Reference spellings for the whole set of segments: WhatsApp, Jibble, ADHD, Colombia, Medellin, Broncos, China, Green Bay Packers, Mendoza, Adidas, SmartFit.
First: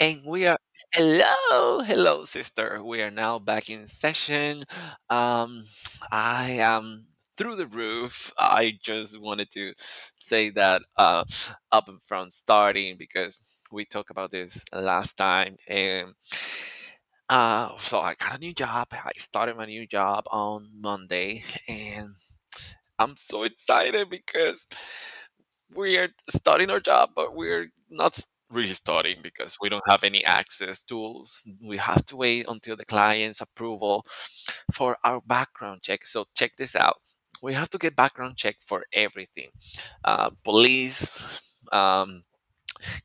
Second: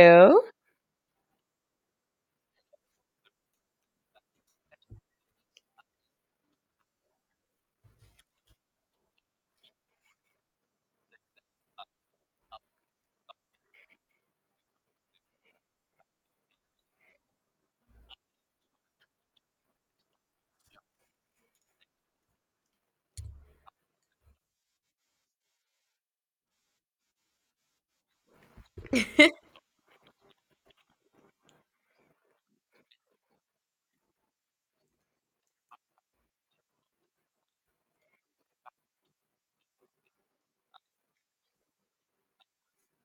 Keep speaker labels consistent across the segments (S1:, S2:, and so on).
S1: And we are Hello, hello, sister. We are now back in session. Um, I am through the roof. I just wanted to say that up and front starting because we talked about this last time, and So I got a new job. I started my new job on Monday, and I'm so excited because we are studying our job, but we're not s- really studying because we don't have any access tools. We have to wait until the client's approval for our background check. So check this out. We have to get background check for everything. Police, um,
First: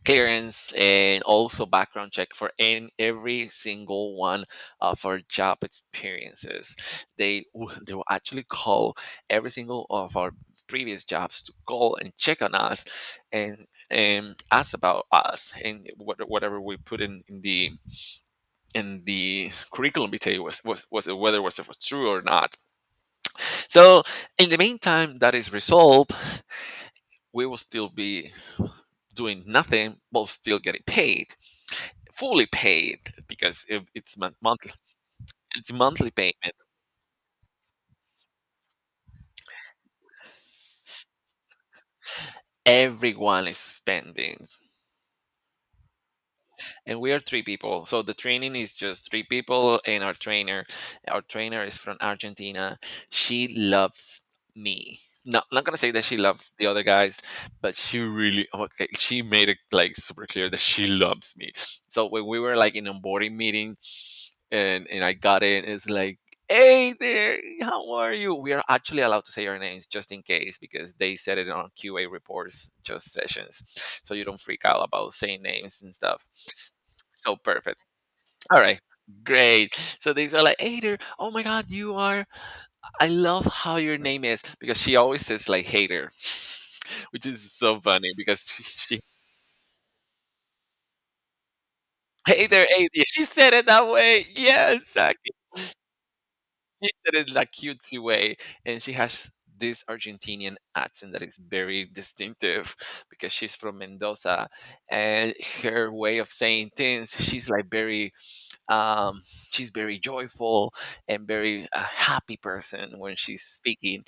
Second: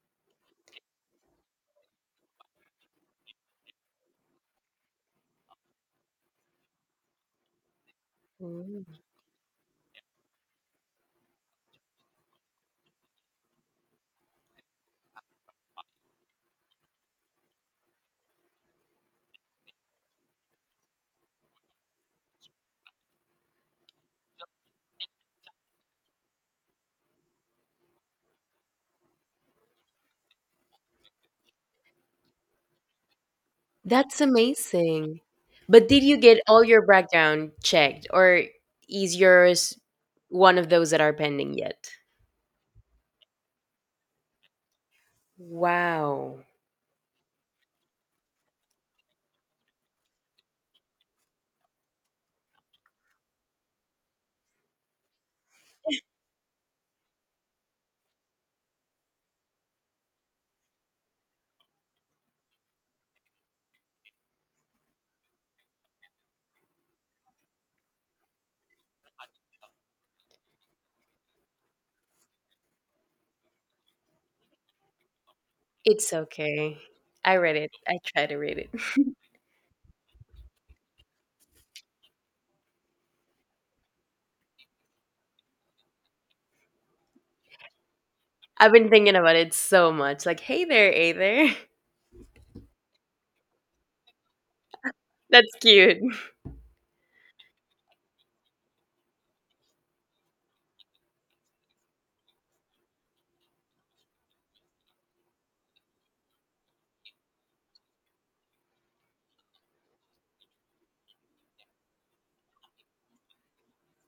S1: clearance, and also background check for in every single one of our job experiences. They will actually
S2: Oh,
S1: call every single of our previous jobs to call and check on us, and ask about us and whatever we put in the in the curriculum vitae was, whether was it was true or not. So in the meantime that is resolved, we will still be doing nothing but still getting paid, fully paid, because
S2: that's
S1: monthly.
S2: amazing.
S1: It's
S2: But did
S1: monthly
S2: you get
S1: payment.
S2: all your background checked, or is yours one of those that are pending yet?
S1: Everyone is spending,
S2: Wow.
S1: and we are three people, so the training is just three people and our trainer. Our trainer is from Argentina. She loves me. No, not gonna say that. She loves the other guys, but she really, okay, she made it like super clear that she loves me. So when we were like in onboarding meeting. And I got in. It's like, hey there, how are you? We are actually allowed to say our names just in case because they said it on QA reports, just sessions, so you don't freak out about saying names and
S2: It's
S1: stuff.
S2: okay.
S1: So
S2: I read it.
S1: perfect.
S2: I try to read
S1: All
S2: it.
S1: right. Great. So they are like, hey there. Oh my God, you are. I love how your name is because she always says, like, Hater, which is so funny because she,
S2: I've been
S1: she
S2: thinking about it so much. Like, hey there, hey there.
S1: hey there, hey, yeah, she said it that way. Yes,
S2: That's cute.
S1: she said it like cutesy way, and she has this Argentinian accent that is very distinctive because she's from Mendoza, and her way of saying things, she's like very um, she's very joyful and very happy person when she's speaking.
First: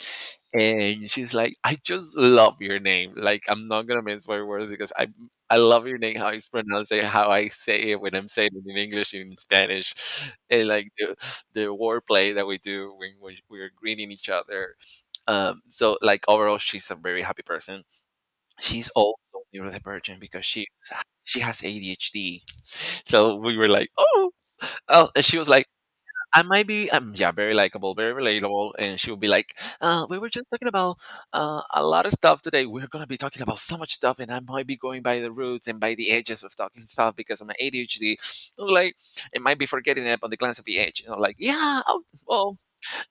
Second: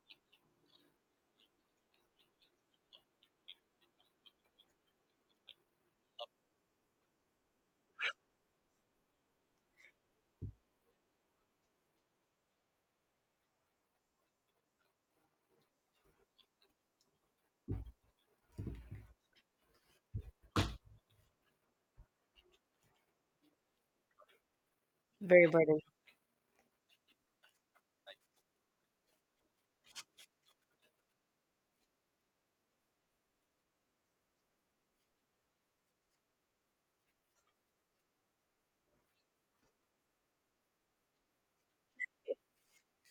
S1: And she's like, I just love your name. Like, I'm not gonna mince my words because I love your name, how it's pronounced, and how I say it when I'm saying it in English and in Spanish, and like the wordplay that we do when we're greeting each other. So like overall, she's a very happy person. She's also neurodivergent because she has ADHD. So we were like, oh, oh, and she
S2: Very
S1: was like,
S2: burdened.
S1: I might be, yeah, very likable, very relatable, and she would be like, we were just talking about a lot of stuff today. We're gonna be talking about so much stuff, and I might be going by the roots and by the edges of talking stuff because I'm an ADHD. Like, it might be forgetting it on the glance of the edge. And I'm like, yeah, oh, well,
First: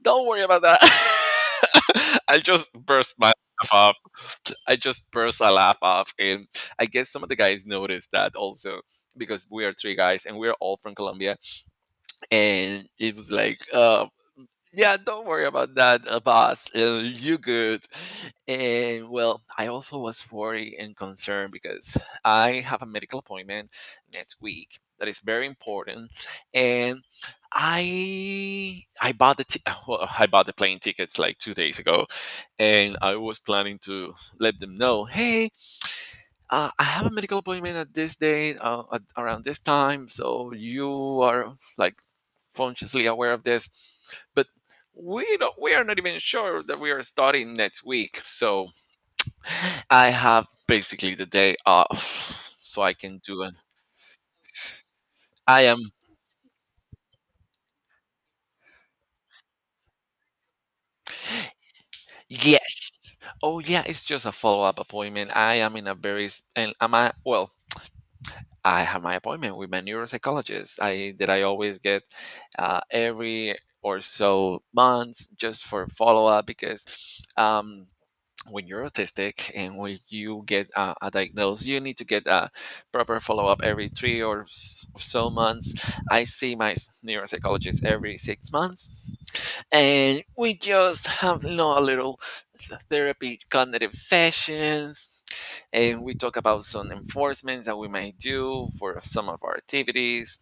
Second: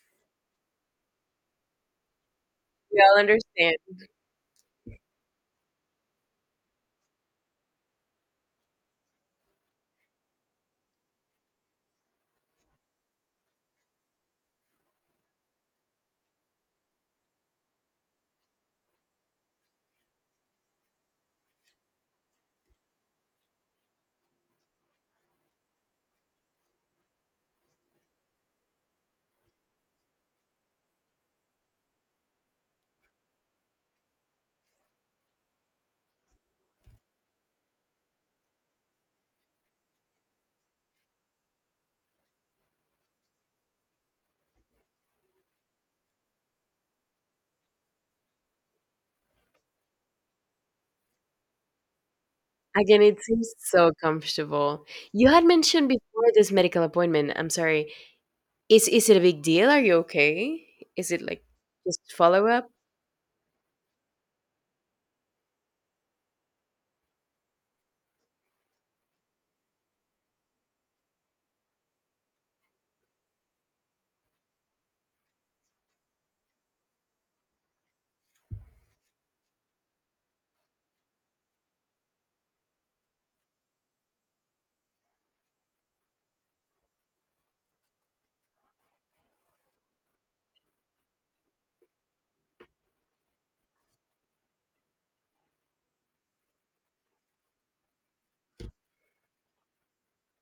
S1: don't worry about that. I just
S2: We
S1: burst
S2: all
S1: my laugh
S2: understand.
S1: off. I just burst a laugh off, and I guess some of the guys noticed that also because we are three guys and we're all from Colombia, and it was like, yeah, don't worry about that, boss. You good. And well, I also was worried and concerned because I have a medical appointment next week that is very important, and I bought the ti- well, I bought the plane tickets like two days ago, and I was planning to let them know, hey, I have a medical appointment at this day around this time, so you are like consciously aware of this. But we are not even sure that we are starting next week, so I have basically the day off so I
S2: Again,
S1: can
S2: it
S1: do
S2: seems
S1: it.
S2: so comfortable. You had
S1: I am
S2: mentioned before this medical appointment. I'm sorry. Is it a big deal? Are you okay? Is it like just follow up?
S1: yes. Oh yeah, it's just a follow-up appointment. I am in a very s- and am I well I have my appointment with my neuropsychologist I that I always get every or so months just for follow-up because um when you're autistic and when you get a diagnosed, you need to get a proper follow up every three so months. I see my neuropsychologist every six months, and we just have, you know, a little therapy cognitive sessions. And we talk about some enforcements that we might do for some of our activities.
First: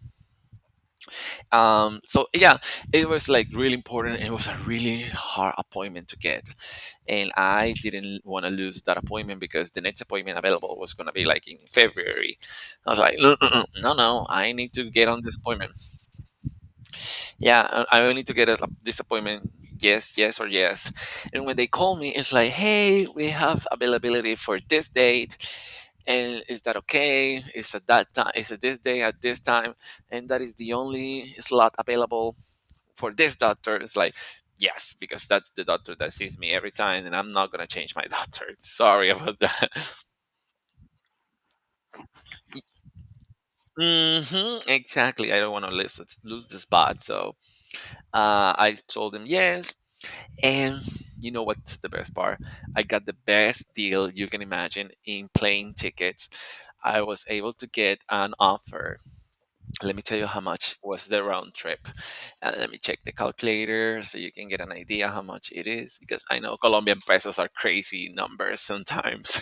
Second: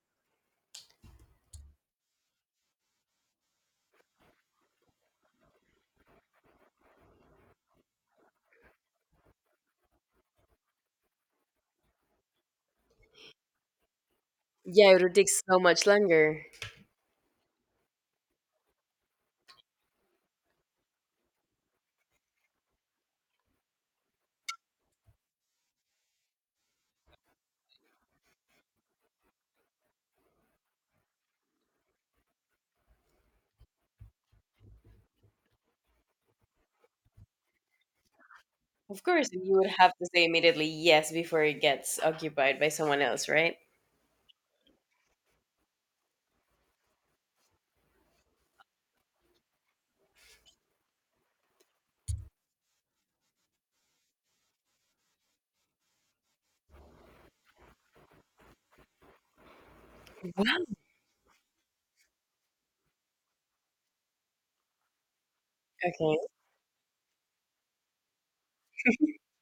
S1: So yeah, it was like really important. And it was a really hard appointment to get, and I didn't want to lose that appointment because the next appointment available was going to be like in February. I was like, "Mm, mm, mm, no, no, I need to
S2: Yeah, it
S1: get
S2: would
S1: on
S2: take
S1: this
S2: so
S1: appointment.
S2: much longer.
S1: Yeah, I need to get this appointment. Yes, yes, or yes. And when they call me, it's like, hey, we have availability for this date. And is that okay? It's at that time? It's at this day at this time? And that is the only slot available for this doctor. It's like, yes, because that's the doctor that sees me every time and I'm not going to change my doctor.
S2: Of
S1: Sorry
S2: course,
S1: about
S2: you
S1: that.
S2: would have to say immediately yes before it gets occupied by someone else, right?
S1: Hmm, exactly, I don't want to lose the spot. So I told him yes. And you know what's the best part? I got the best deal you can imagine in plane tickets. I was able to get an offer. Let me tell you how
S2: Wow.
S1: much was the round trip. And let me check the calculator so you can get an idea how much it is,
S2: Okay.
S1: because I know Colombian pesos are crazy numbers sometimes.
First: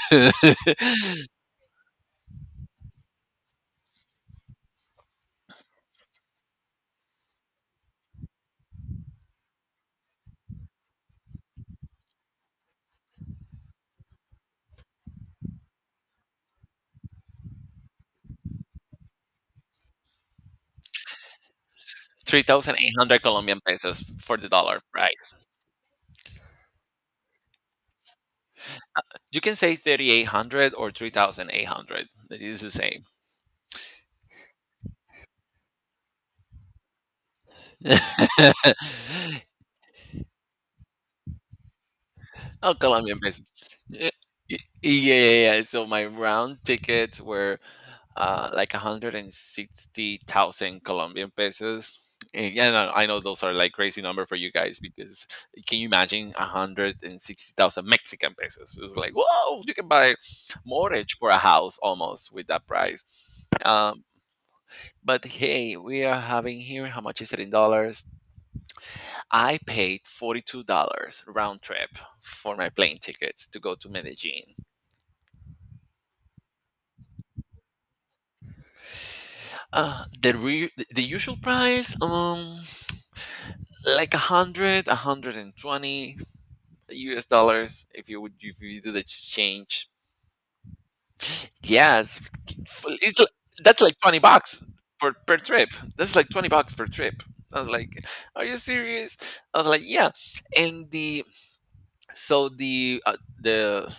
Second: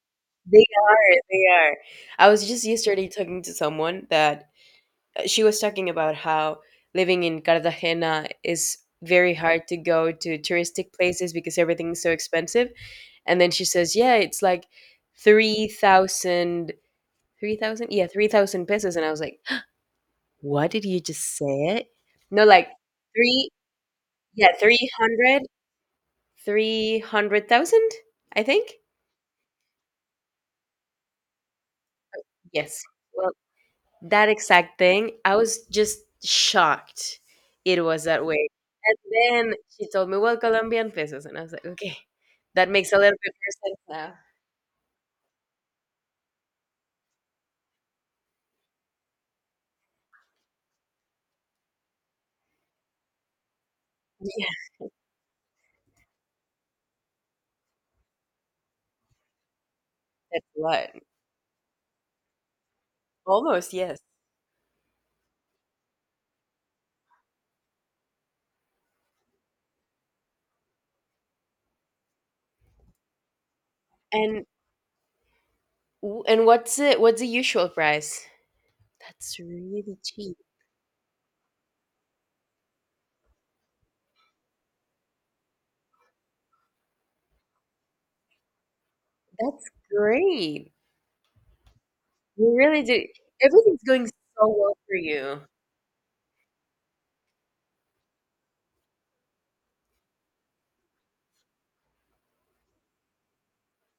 S2: They are. They are. I was just yesterday talking to someone that she was talking about how living in Cartagena is very hard to go to touristic places because everything's so expensive. And then she says, yeah, it's like $3,000 3,000? Yeah, 3,000 pesos. And I was like, what did you just say? No, like
S1: 3800
S2: three,
S1: Colombian pesos for the
S2: yeah,
S1: dollar
S2: three
S1: price.
S2: hundred, 300,000, I think.
S1: You can say 3800 or 3800, it is the
S2: Yes.
S1: same.
S2: Well, that exact thing. I was just shocked it was that way. And then she told me, well, Colombian pesos. And I was like, okay, that
S1: Oh,
S2: makes a little
S1: Colombian
S2: bit
S1: pesos.
S2: more sense
S1: Yeah,
S2: now.
S1: yeah, yeah, yeah. So my round tickets were like 160,000 Colombian pesos. And yeah, no, I know those are like crazy number for you
S2: Yeah,
S1: guys because can you imagine 160,000 Mexican pesos? It's like, whoa, you can buy
S2: that's what.
S1: mortgage for a house almost with that price.
S2: Almost, yes.
S1: Um, but hey, we are having here, how much is it in dollars? I paid $42 round trip for my plane tickets to go to
S2: And
S1: Medellin.
S2: and what's it? What's the usual price? That's really cheap.
S1: The usual price, like a hundred, 120 U.S. dollars if you would, if you do the
S2: That's
S1: exchange.
S2: great.
S1: Yeah,
S2: You really do.
S1: that's
S2: Everything's
S1: like
S2: going so
S1: $20
S2: well for
S1: per
S2: you.
S1: trip. That's like $20 per trip. I was like, "Are you serious?" I was like, "Yeah." And the so the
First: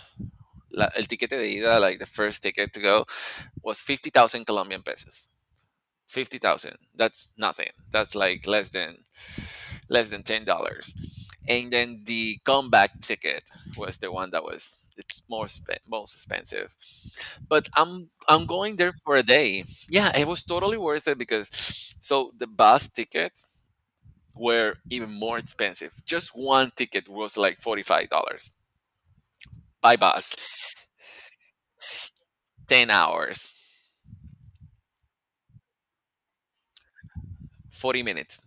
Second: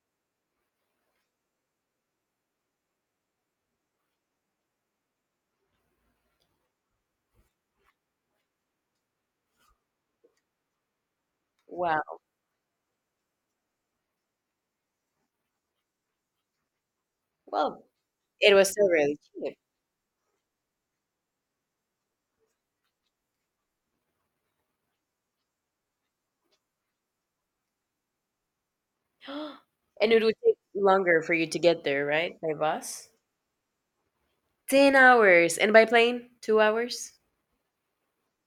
S1: la, el ticket de ida, like the first ticket to go, was 50,000 Colombian pesos. 50,000. That's nothing. That's like less than $10. And then
S2: Wow.
S1: the comeback ticket was the one that was it's most expensive. But
S2: Well,
S1: I'm
S2: it was
S1: going
S2: still
S1: there for
S2: really
S1: a
S2: cheap.
S1: day. Yeah, it was totally worth it because so the bus tickets were even more expensive. Just one ticket was like $45 by
S2: And it
S1: bus,
S2: would take longer for you to get there, right? By
S1: ten
S2: bus?
S1: hours,
S2: 10 hours. And by plane, 2 hours?
S1: 40 minutes.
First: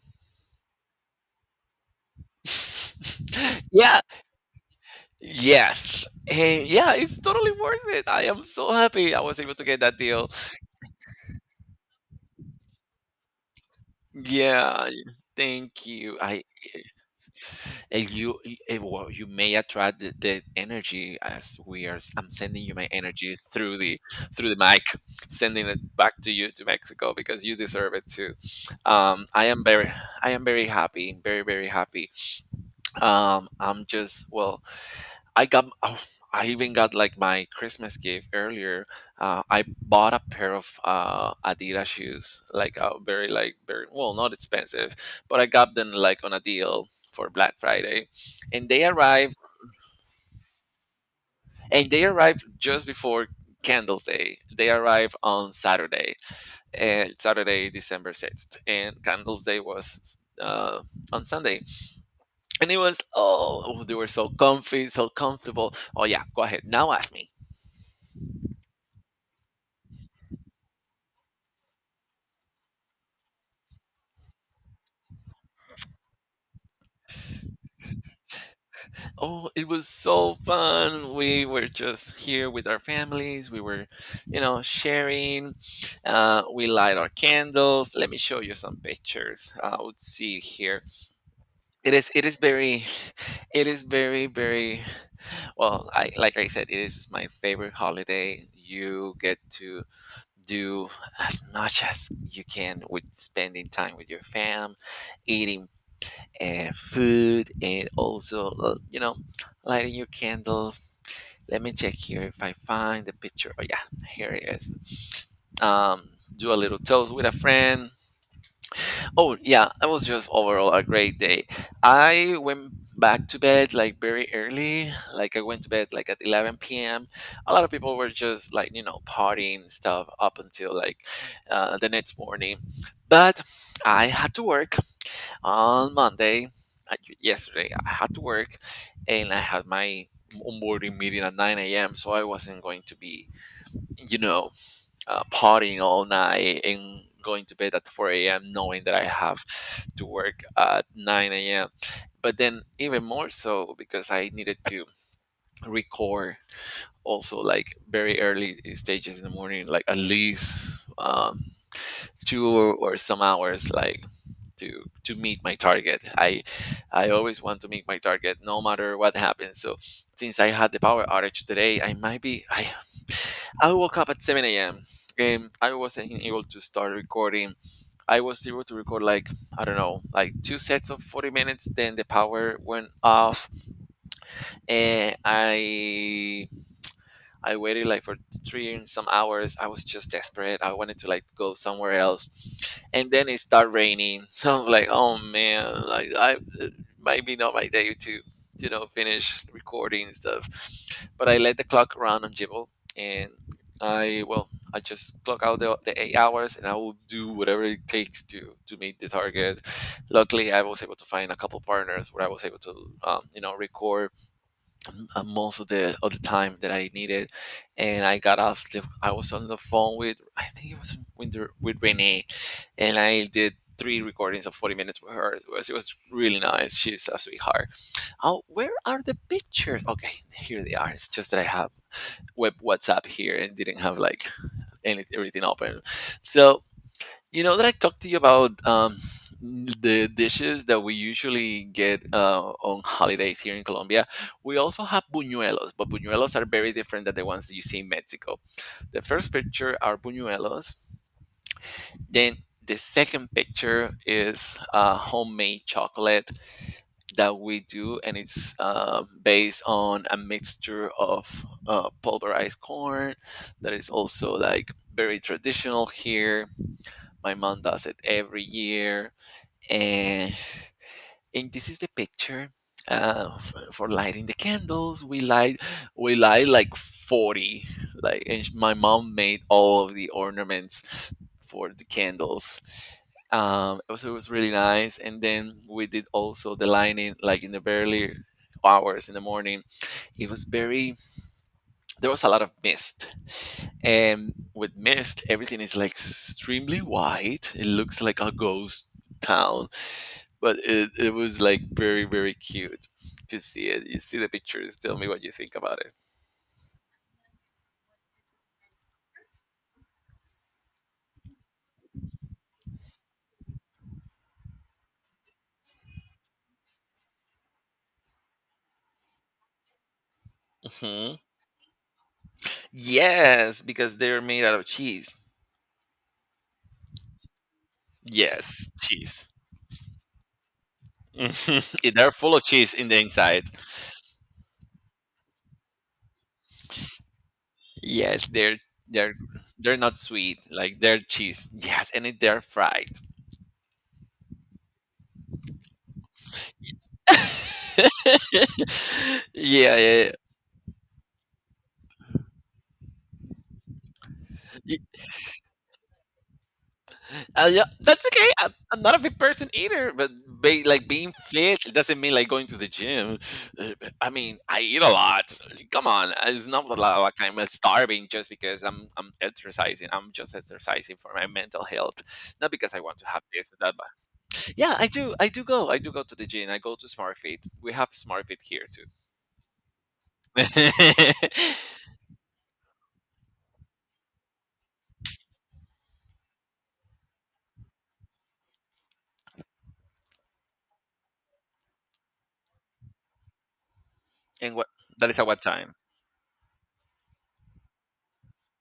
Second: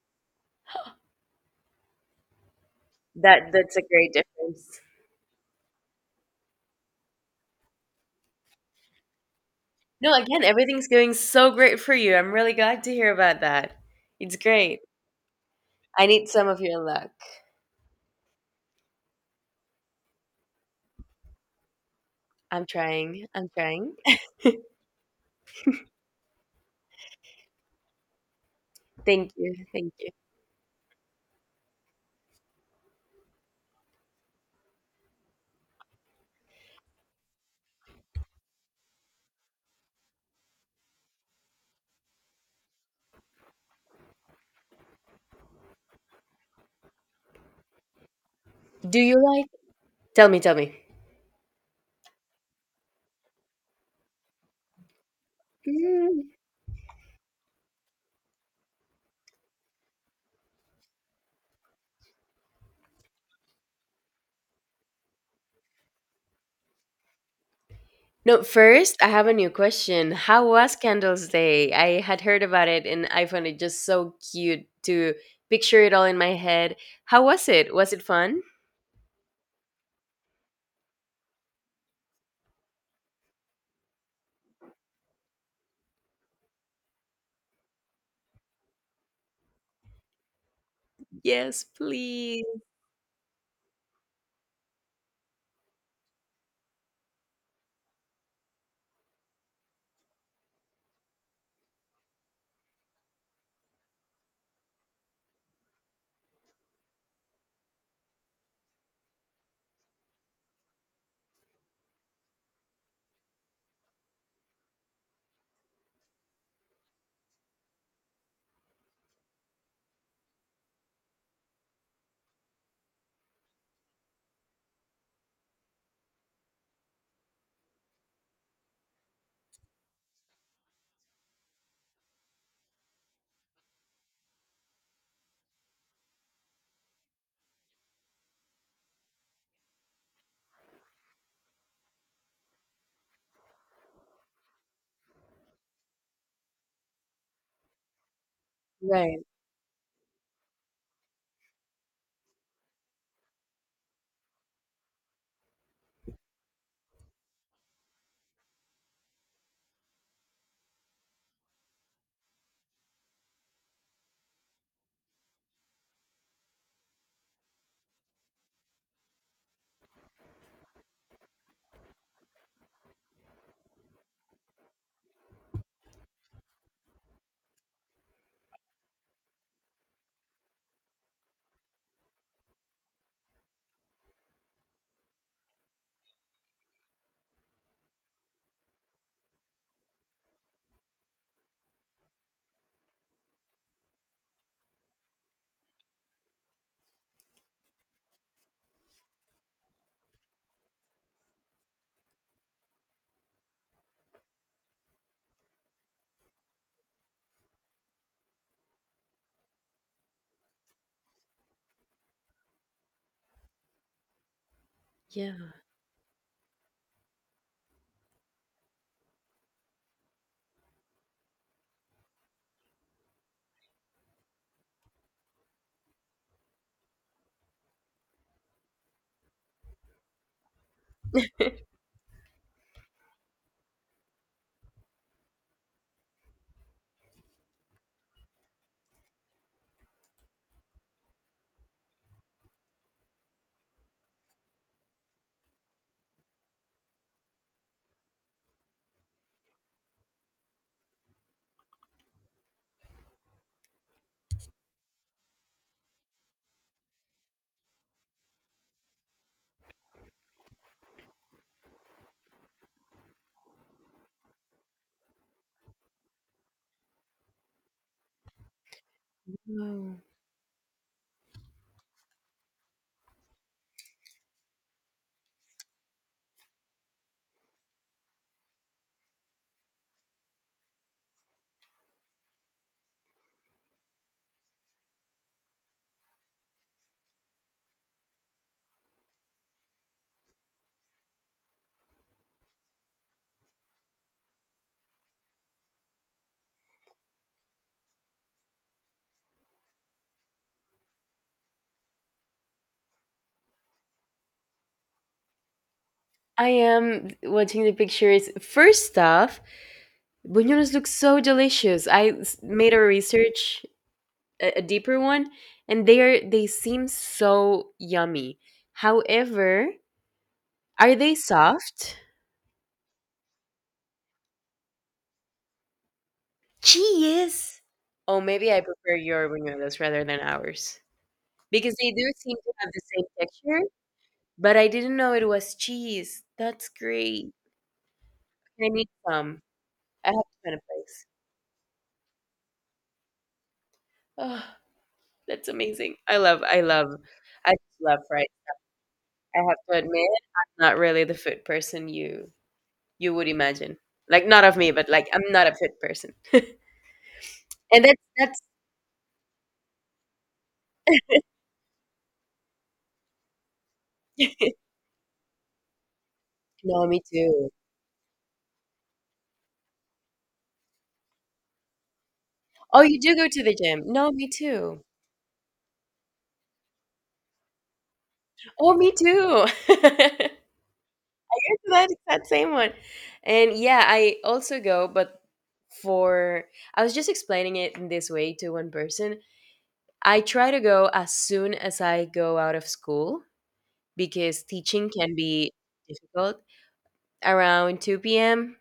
S2: That's a
S1: Yeah,
S2: great difference.
S1: yes, and yeah, it's totally worth it. I am so happy I was able to get that
S2: No,
S1: deal.
S2: again, everything's going so great for you. I'm really glad to hear about that. It's great.
S1: Yeah, thank
S2: I
S1: you.
S2: need
S1: I
S2: some of your luck.
S1: and you y- eh, well, you may attract the energy as we are. I'm sending
S2: I'm
S1: you my
S2: trying.
S1: energy
S2: I'm
S1: through
S2: trying.
S1: the mic, sending it back to you to Mexico because you deserve it too. Um,
S2: Thank
S1: I
S2: you.
S1: am very
S2: Thank you.
S1: I am very happy, very very happy. I'm just, well, I got, oh, I even got like my Christmas gift earlier. I bought a pair of Adidas shoes, like very like very well, not expensive, but I got them like on a deal for Black Friday, and they
S2: Do you
S1: arrived
S2: like? Tell me, tell me.
S1: and they arrived just before Candles Day. They arrived on Saturday,
S2: Mm,
S1: and Saturday December 6th, and Candles Day was. On Sunday, and it was, oh, they were so comfy, so comfortable. Oh, yeah, go ahead now. Ask me.
S2: No, first, I have a new question. How was Candles Day? I had heard about it and I found it just so cute to picture it all in my head. How was it? Was it fun?
S1: Oh, it was so fun. We were just here with our families. We were, you know, sharing. We light our candles. Let me show you some pictures. Let's see here.
S2: Yes,
S1: It is. It is
S2: please.
S1: very. It is very very. Well, I like I said, it is my favorite holiday. You get to do as much as you can with spending time with your fam, eating food, and also you know, lighting your candles. Let me check here if I find the picture. Oh yeah, here it is. Um, do a little toast with a friend. Oh yeah, it was just overall a great day. I went back to bed like very early. Like I went to bed like at 11 p.m. A lot of people were just like partying and stuff up until like the next morning, but I had to work on Monday. Yesterday, I had to work and I had my onboarding meeting at 9 a.m. So I wasn't going to be, you know, partying all night and going to bed at 4 a.m. knowing that I
S2: Right.
S1: have to work at 9 a.m. But then even more so because I needed to record also like very early stages in the morning, like at least two or some hours like to meet my target. I always want to meet my target no matter what happens. So since I had the power outage today, I might be I woke up at 7 a.m., and I wasn't able to start recording. I was able to record like, I don't know, like two sets of 40 minutes. Then the power went off, and I waited like for three and some hours. I was just desperate. I wanted to like go somewhere else, and then it started raining. So I was like, oh man, like I it might be not my day to finish recording and stuff. But I let the clock run on Jibble, and I well, I just clock out the 8 hours, and I will do whatever it takes to meet the target. Luckily, I was able to find a couple partners where I was able to record
S2: Yeah.
S1: most of the time that I needed, and I got off. I was on the phone with, I think it was with Renee, and I did three recordings of 40 minutes with her. It was really nice. She's a sweetheart. Oh, where are the pictures? Okay, here they are. It's just that I have web WhatsApp here and didn't have like everything open. So you know that I talked to you about the dishes that we usually get on holidays here in Colombia. We also have buñuelos, but buñuelos are very different than the ones that you see in Mexico. The first picture are buñuelos. Then the second picture is homemade chocolate that we do, and it's based on a mixture of pulverized corn that is also like very traditional here. My mom does it every year,
S2: Wow.
S1: and, and this is the picture. For lighting the candles, we light like 40, like and my mom made all of the ornaments for the candles. It was, it was really nice, and then we did also the lighting like in the early hours in the morning. It was very, there was a lot of mist, and with mist everything is like extremely white. It looks like a ghost town, but it was like very very cute to see it. You see the pictures, tell me what you think about it.
S2: I am watching the pictures. First off, buñuelos look so delicious. I made a research, a deeper one, and they seem so yummy. However, are
S1: Hmm,
S2: they soft?
S1: yes, because they're made out of cheese.
S2: She is. Oh, maybe I
S1: Yes,
S2: prefer
S1: cheese.
S2: your buñuelos rather than ours because they
S1: Mhm.
S2: do
S1: They're
S2: seem
S1: full of
S2: to have
S1: cheese
S2: the
S1: in the
S2: same
S1: inside.
S2: texture, but I didn't know it was cheese. That's great.
S1: Yes,
S2: I need
S1: they're
S2: some.
S1: they're not
S2: I have to
S1: sweet.
S2: find a
S1: Like they're
S2: place.
S1: cheese, yes, and it, they're fried.
S2: Oh, that's amazing. I just love
S1: Yeah.
S2: fries. I have to admit,
S1: Yeah,
S2: I'm not really the food person you would imagine. Like not of me,
S1: yeah.
S2: but like I'm not a food person.
S1: Yeah,
S2: And that's
S1: that's okay.
S2: that's
S1: I'm not a big person either, but like being fit, it doesn't mean like going to the gym. Uh, I mean, I eat a lot. Come on, it's not
S2: no, me
S1: like I'm
S2: too.
S1: starving just because I'm exercising. I'm just exercising for my mental health, not because I
S2: Oh,
S1: want
S2: you
S1: to
S2: do
S1: have
S2: go to
S1: this
S2: the
S1: or that.
S2: gym. No,
S1: But
S2: me
S1: yeah,
S2: too.
S1: I do. I do go. I do go to the gym. I go to SmartFit. We have SmartFit here
S2: Oh,
S1: too.
S2: me too. It's that exact same one. And yeah, I also go, but for I was just explaining it in this way to one person. I try to go as soon as I go out of school because
S1: And what,
S2: teaching
S1: that
S2: can
S1: is at what
S2: be
S1: time?
S2: difficult around 2 p.m.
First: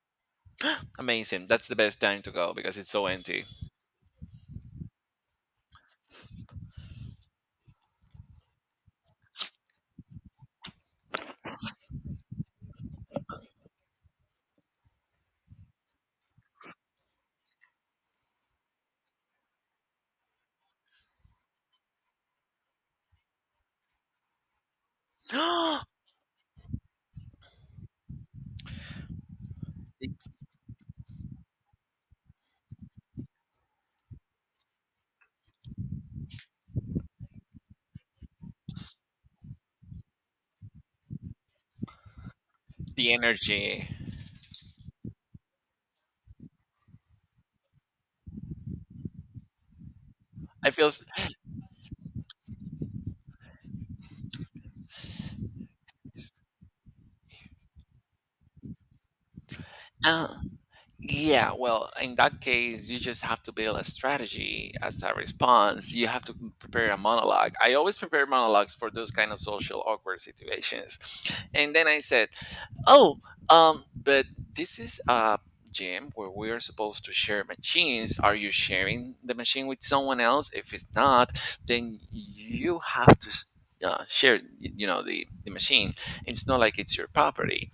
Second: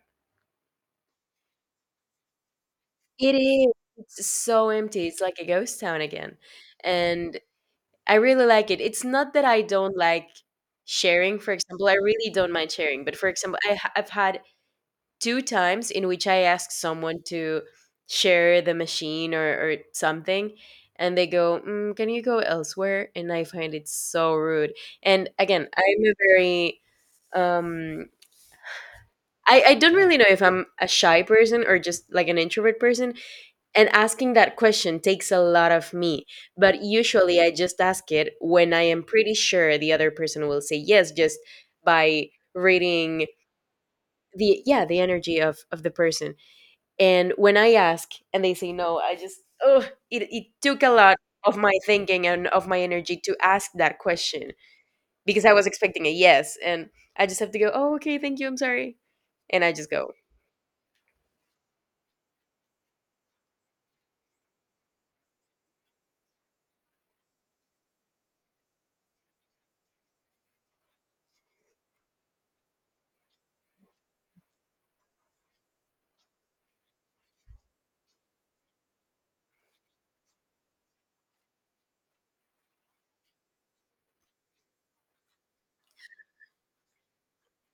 S1: Amazing. That's the best time to go because it's so
S2: It
S1: empty.
S2: is. It's so empty. It's like a ghost town again. And I really like it. It's not that I don't like sharing. For example, I really don't mind sharing. But for example, I've had two times in which I ask someone to share the machine or something, and they go, mm, "Can you go elsewhere?" And I find it so rude. And again,
S1: the
S2: um, I don't really know if I'm a shy person or just like an introvert person. And asking that question takes a lot of me. But usually I just ask it when I am pretty sure the other person will say yes, just by
S1: the
S2: reading
S1: energy.
S2: the yeah, the energy of the person. And when I ask and they say no, I just, oh, it
S1: I
S2: took
S1: feel,
S2: a lot of my thinking and of my energy to ask that question because I was expecting a yes. And I just have to go, oh, okay, thank you, I'm sorry. And I just go,
S1: uh, yeah, well, in that case, you just have to build a strategy as a response. You have to prepare a monologue. I always prepare monologues for those kind of social awkward situations. And then I said, oh, but this is a gym where we are supposed to share machines. Are you sharing the machine with someone else? If it's not, then you have to share, the machine. It's not like it's your property.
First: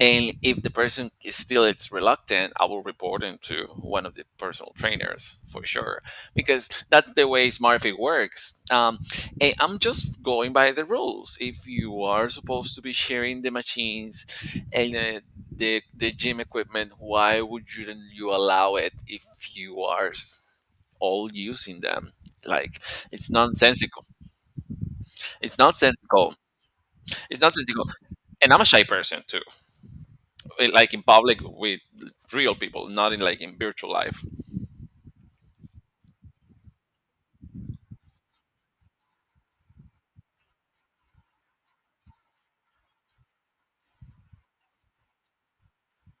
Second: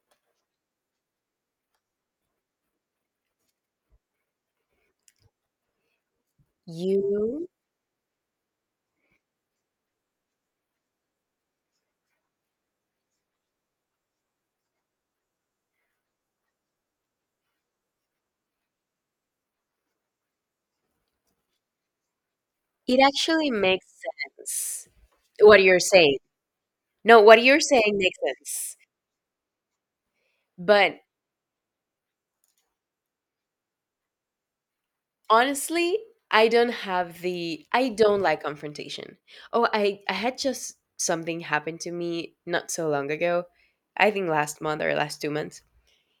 S1: And if the person is still it's reluctant, I will report him to one of the personal trainers for sure, because that's the way
S2: you,
S1: SmartFit works. And I'm just going by the rules. If you are supposed to be sharing the machines and the gym equipment, why would you allow it if you are s- all using them? Like
S2: it
S1: it's
S2: actually makes
S1: nonsensical.
S2: sense
S1: It's
S2: what you're saying.
S1: nonsensical.
S2: No,
S1: It's
S2: what you're
S1: nonsensical.
S2: saying makes
S1: And I'm a
S2: sense.
S1: shy person too. Like
S2: But
S1: in public with real people, not in like in virtual life.
S2: honestly, I don't like confrontation. Oh, I had just something happen to me not so long ago. I think last month or last 2 months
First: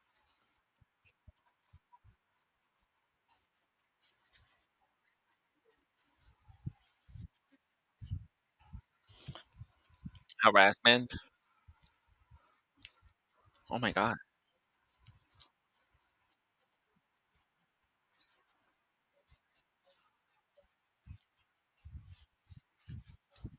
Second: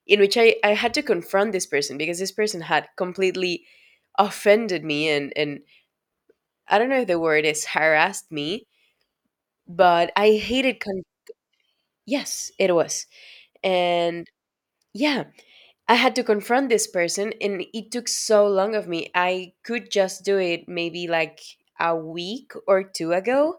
S2: in which I had to confront this person because this person had completely offended me and I don't know if the word is harassed me, but I hated
S1: Harassment.
S2: yes, it was.
S1: Oh my god.
S2: And yeah, I had to confront this person, and it took so long of me. I could just do it maybe like a week or two ago.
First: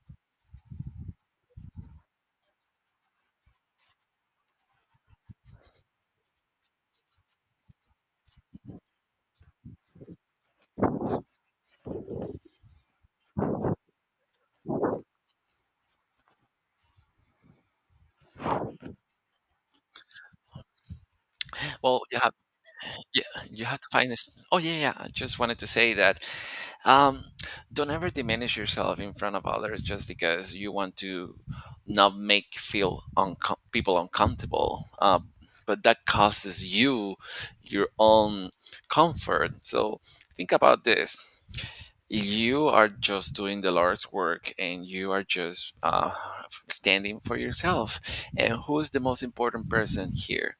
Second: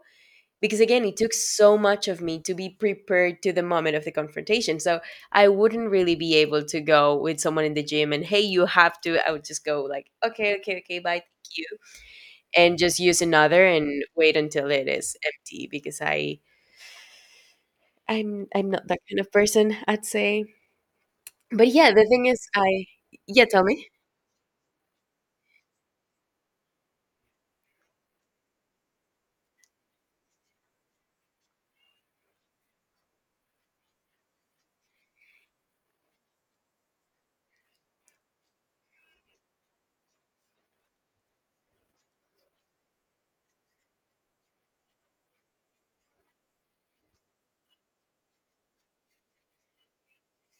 S2: Because again, it took so much of me to be prepared to the moment of the confrontation. So I wouldn't really be able to go with someone in the gym and, hey, you have to. I would just go like, okay, okay, okay, bye, thank you. And just use another and wait until it is empty because I'm not that kind of person, I'd say. But yeah,
S1: Well,
S2: the
S1: you
S2: thing
S1: have
S2: is I
S1: yeah,
S2: yeah,
S1: you
S2: tell
S1: have to
S2: me.
S1: find this. Oh yeah, yeah. I just wanted to say that um, don't ever diminish yourself in front of others just because you want to not make feel people uncomfortable. But that causes you your own comfort. So think about this: you are just doing the Lord's work, and you are just standing for yourself. And who's the most important person here,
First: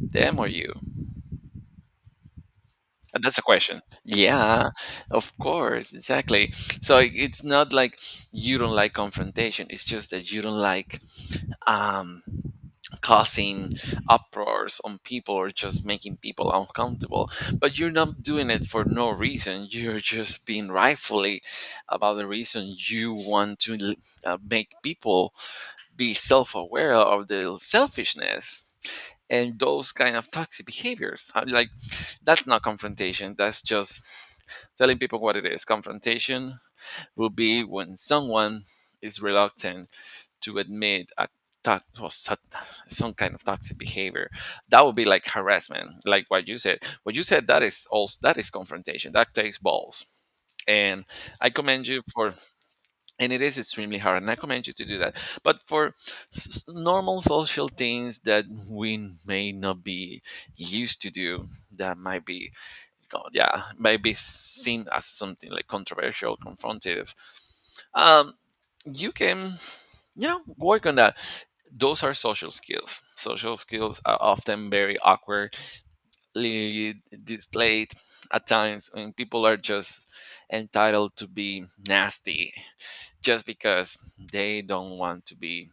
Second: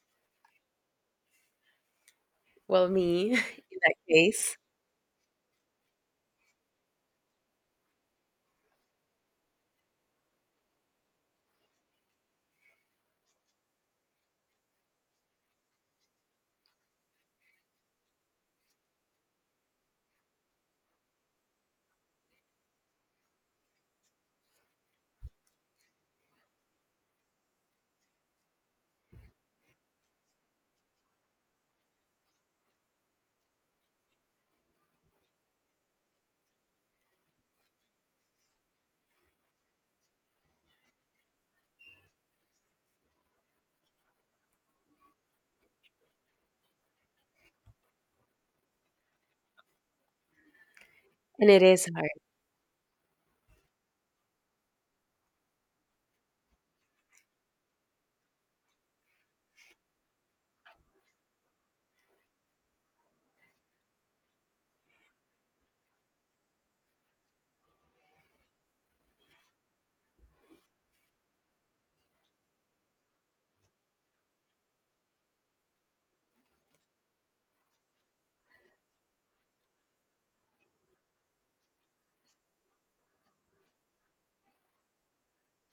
S1: them or you?
S2: Well,
S1: And
S2: me
S1: that's
S2: in
S1: a question.
S2: that case,
S1: Yeah, of course, exactly. So it's not like you don't like confrontation. It's just that you don't like um, causing uproars on people or just making people uncomfortable. But you're not doing it for no reason. You're just being rightfully about the reason. You want to make people be self-aware of their selfishness and those kind of toxic behaviors. Like that's not confrontation. That's just telling people what it is. Confrontation will be when someone is reluctant to admit a to- well, so- some kind of toxic behavior. That would be like harassment, like what you said, what you said. That is also, that is confrontation. That takes balls, and I
S2: and it
S1: commend
S2: is
S1: you
S2: hard.
S1: for and it is extremely hard, and I commend you to do that. But for normal social things that we may not be used to do, that might be oh, yeah, might be seen as something like controversial, confrontative. um you can, you know, work on that. Those are social skills. Social skills are often very awkwardly displayed at times when people are just entitled to be nasty just because they don't want to be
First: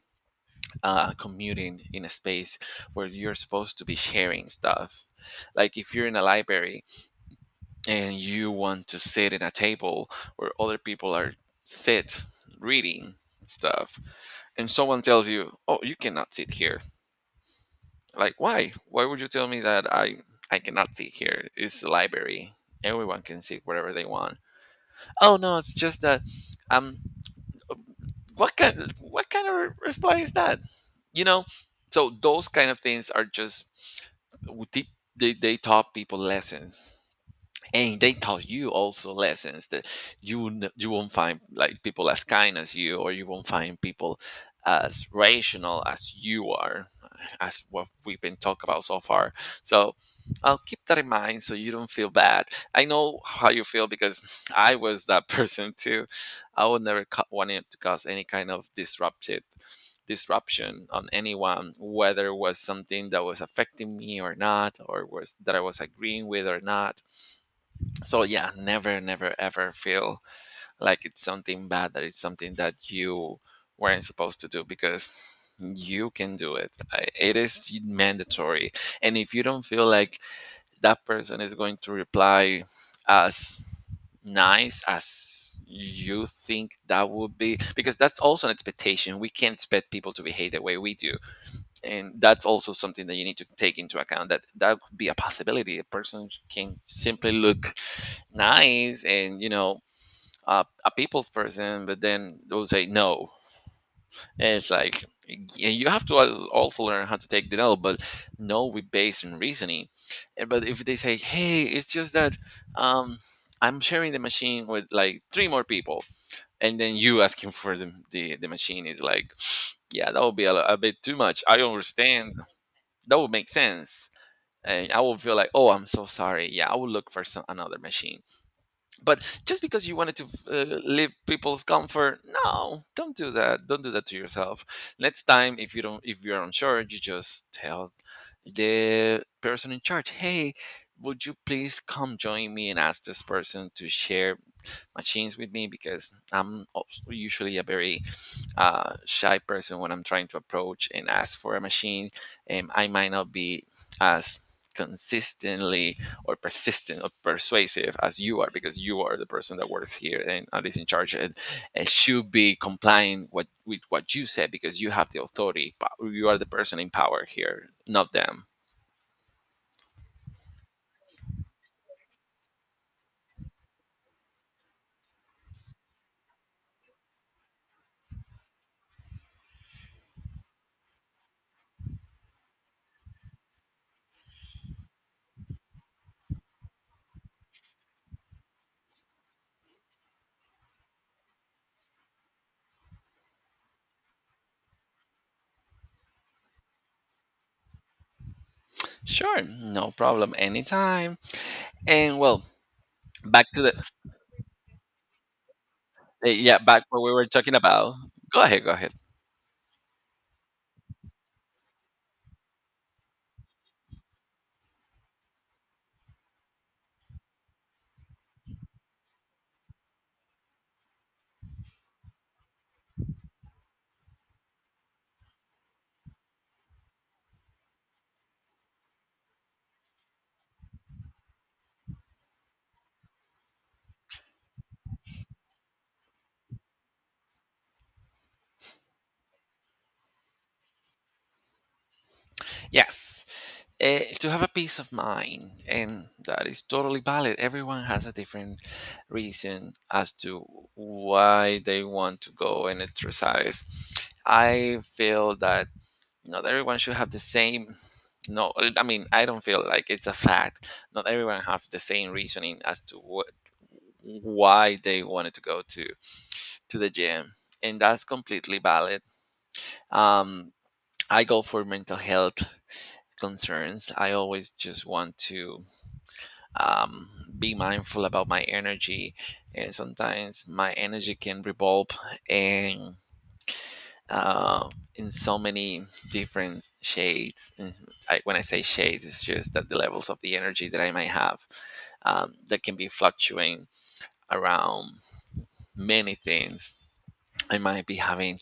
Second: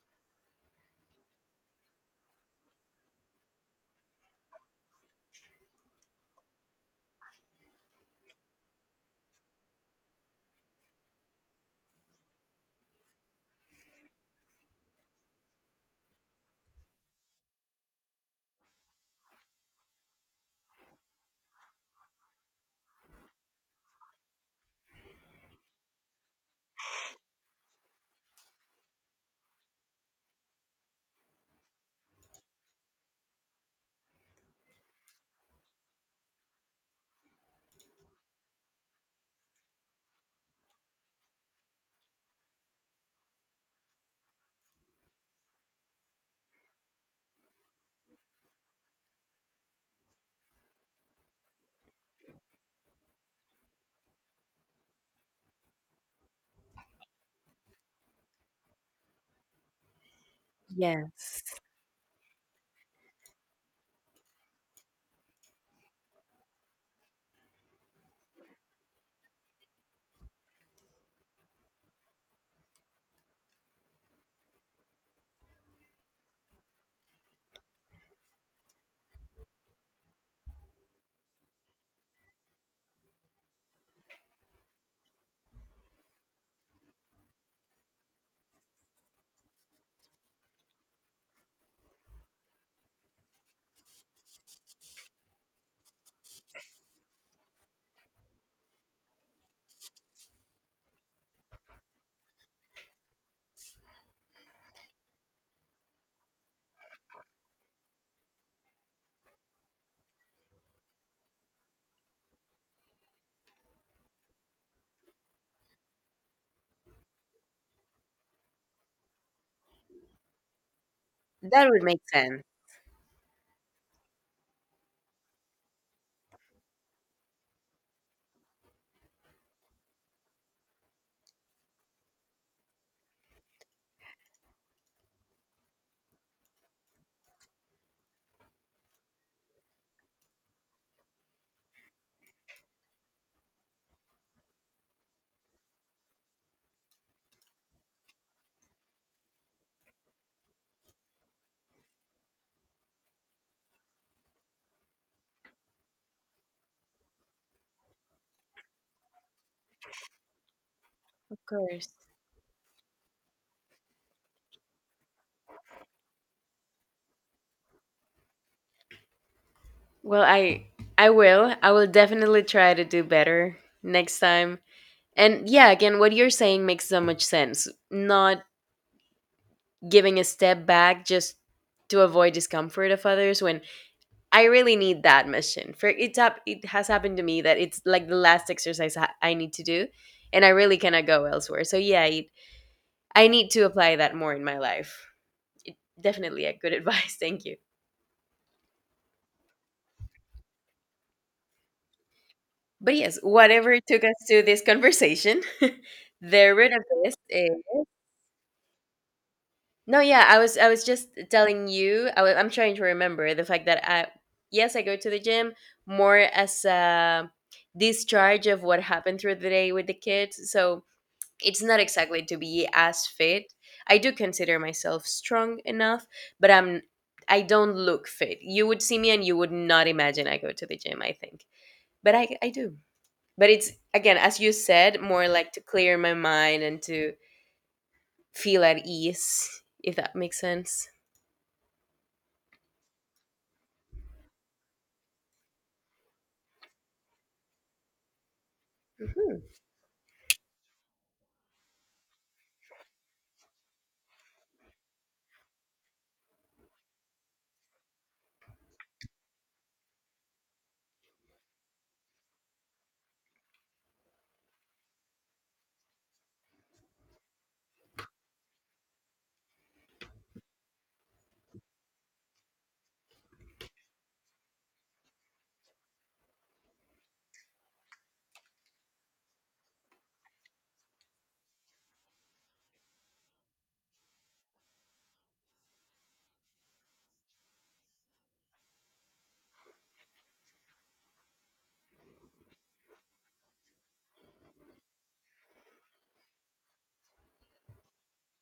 S1: commuting in a space where you're supposed to be sharing stuff. Like if you're in a library and you want to sit at a table where other people are sit reading stuff, and someone tells you, "Oh, you cannot sit here." Like, why? Why would you tell me that I cannot sit here? It's a library. Everyone can sit wherever they want. Oh no, it's just that. Um, what kind of reply is that? You know, so those kind of things are just deep. They taught people lessons, and they taught you also lessons that you won't find like people as kind as you, or you won't find people as rational as you are, as what we've been talking about so far. So I'll keep that in mind so you don't feel bad. I know how you feel, because I was that person too. I would never wanted to cause any kind of disrupted disruption on
S2: Yes.
S1: anyone, whether it was something that was affecting me or not, or was that I was agreeing with or not. So yeah, never, never ever feel like it's something bad, that it's something that you weren't supposed to do, because you can do it. It is mandatory. And if you don't feel like that person is going to reply as nice as you think that would be, because that's also an expectation, we can't expect people to behave the way we do. And that's also something that you need to take into account, that that could be a possibility. A person can simply look nice and, you know, a people's person, but then they'll say no. And it's like you have to also learn how to take the no. But no, we based on reasoning. And but if they say, hey, it's just that, um I'm sharing the machine with like three more people, and then you asking for the machine is like, yeah, that would be a bit too much, I
S2: That would make
S1: understand.
S2: sense.
S1: That would make sense. And I will feel like, oh, I'm so sorry, yeah, I will look for another machine. But just because you wanted to leave people's comfort, no, don't do that. Don't do that to yourself. Next time, if you don't, if you're unsure, you just tell the person in charge, hey, would you please come join me And ask this person to share machines with me because I'm also usually a very shy person when I'm trying to approach and ask for a machine. And I might not be as consistently or persistent or persuasive as you are because you are the person that works here and is in charge,
S2: Of
S1: and
S2: course.
S1: should be complying with what you said because you have the authority. But you are the person in power here, not them.
S2: Well, I will. I will definitely try to do better next time. And yeah, again, what you're saying makes so much sense. Not giving a step back just to avoid discomfort of others when I really need that mission. For it's up It has happened to me that it's like the last exercise I need to do and I really cannot go elsewhere. So yeah, I need to apply that more in my life. Definitely a good advice. Thank you.
S1: Sure, no problem. Anytime. And well,
S2: But yes,
S1: back to the
S2: whatever took us to this conversation, the
S1: yeah,
S2: root
S1: back
S2: of
S1: what we
S2: this
S1: were
S2: is
S1: talking about. Go ahead, go ahead.
S2: no. Yeah, I was just telling you. I'm trying to remember the fact that I yes, I go to the gym more as a discharge of what happened through the day with the kids. So it's not exactly to be as fit. I do consider myself strong enough, but I don't look fit. You would see me and you would not imagine I go to the gym. I think, but I do. But it's again as you said more like to clear my mind and to feel at ease if that makes sense.
S1: Yes, to have a peace of mind, and that is totally valid. Everyone has a different reason as to why they want to go and exercise. I feel that not everyone should have the same. No, I mean, I don't feel like it's a fact. Not everyone have the same reasoning as to what, why they wanted to go to the gym, and that's completely valid. um I go for mental health concerns. I always just want to um, be mindful about my energy, and sometimes my energy can revolve and. uh, in so many different shades. And I, when I say shades, it's just that the levels of the energy that I might have, that can be fluctuating around many things. I might be having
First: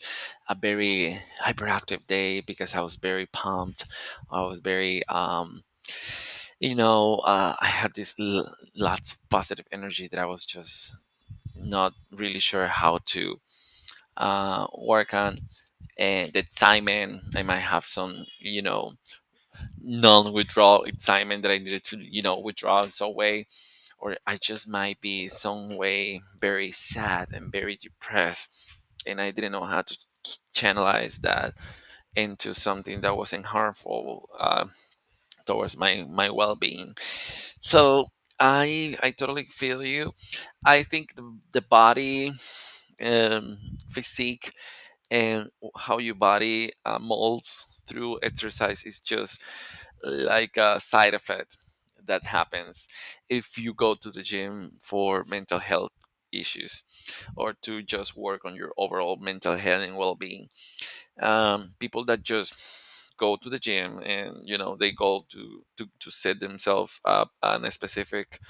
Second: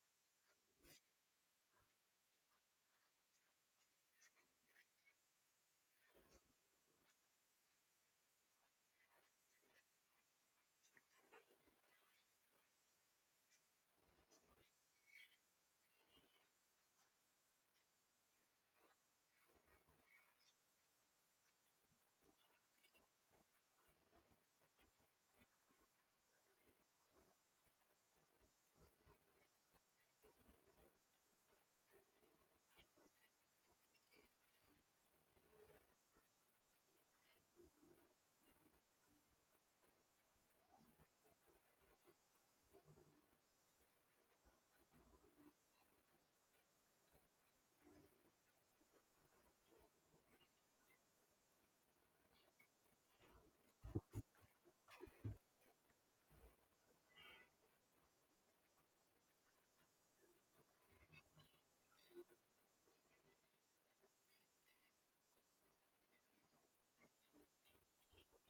S1: a very hyperactive day because I was very pumped. I was very, I had this lots of positive energy that I was just not really sure how to work on, and the timing I might have some, you know, non-withdrawal excitement that I needed to, you know, withdraw in some way, or I just might be some way very sad and very depressed, and I didn't know how to channelize that into something that wasn't harmful towards my well-being. So I totally feel you. I think the body, um, physique, and how your body molds through exercise is just like a side effect that happens if you go to the gym for mental health issues, or to just work on your overall mental health and well-being. People that just go to the gym and, you know, they go to to set themselves up on a specific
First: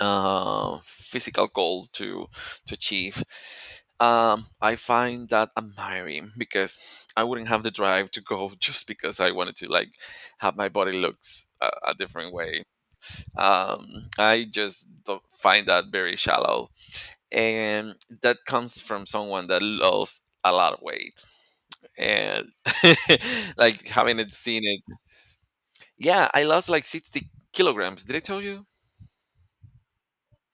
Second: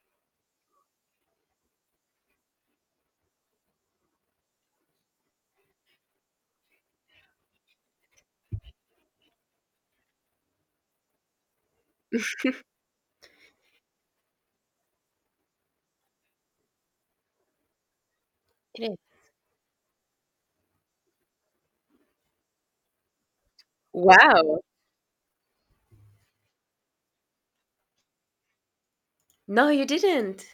S1: physical goal to achieve, I find that admiring because I wouldn't have the drive to go just because I wanted to, like, have my body looks a different way. I just don't find that very shallow, and that comes
S2: It is.
S1: from someone that lost a lot of weight and like haven't
S2: Wow.
S1: seen it. Yeah, I lost like 60 kilograms. Did I tell you?
S2: No, you didn't.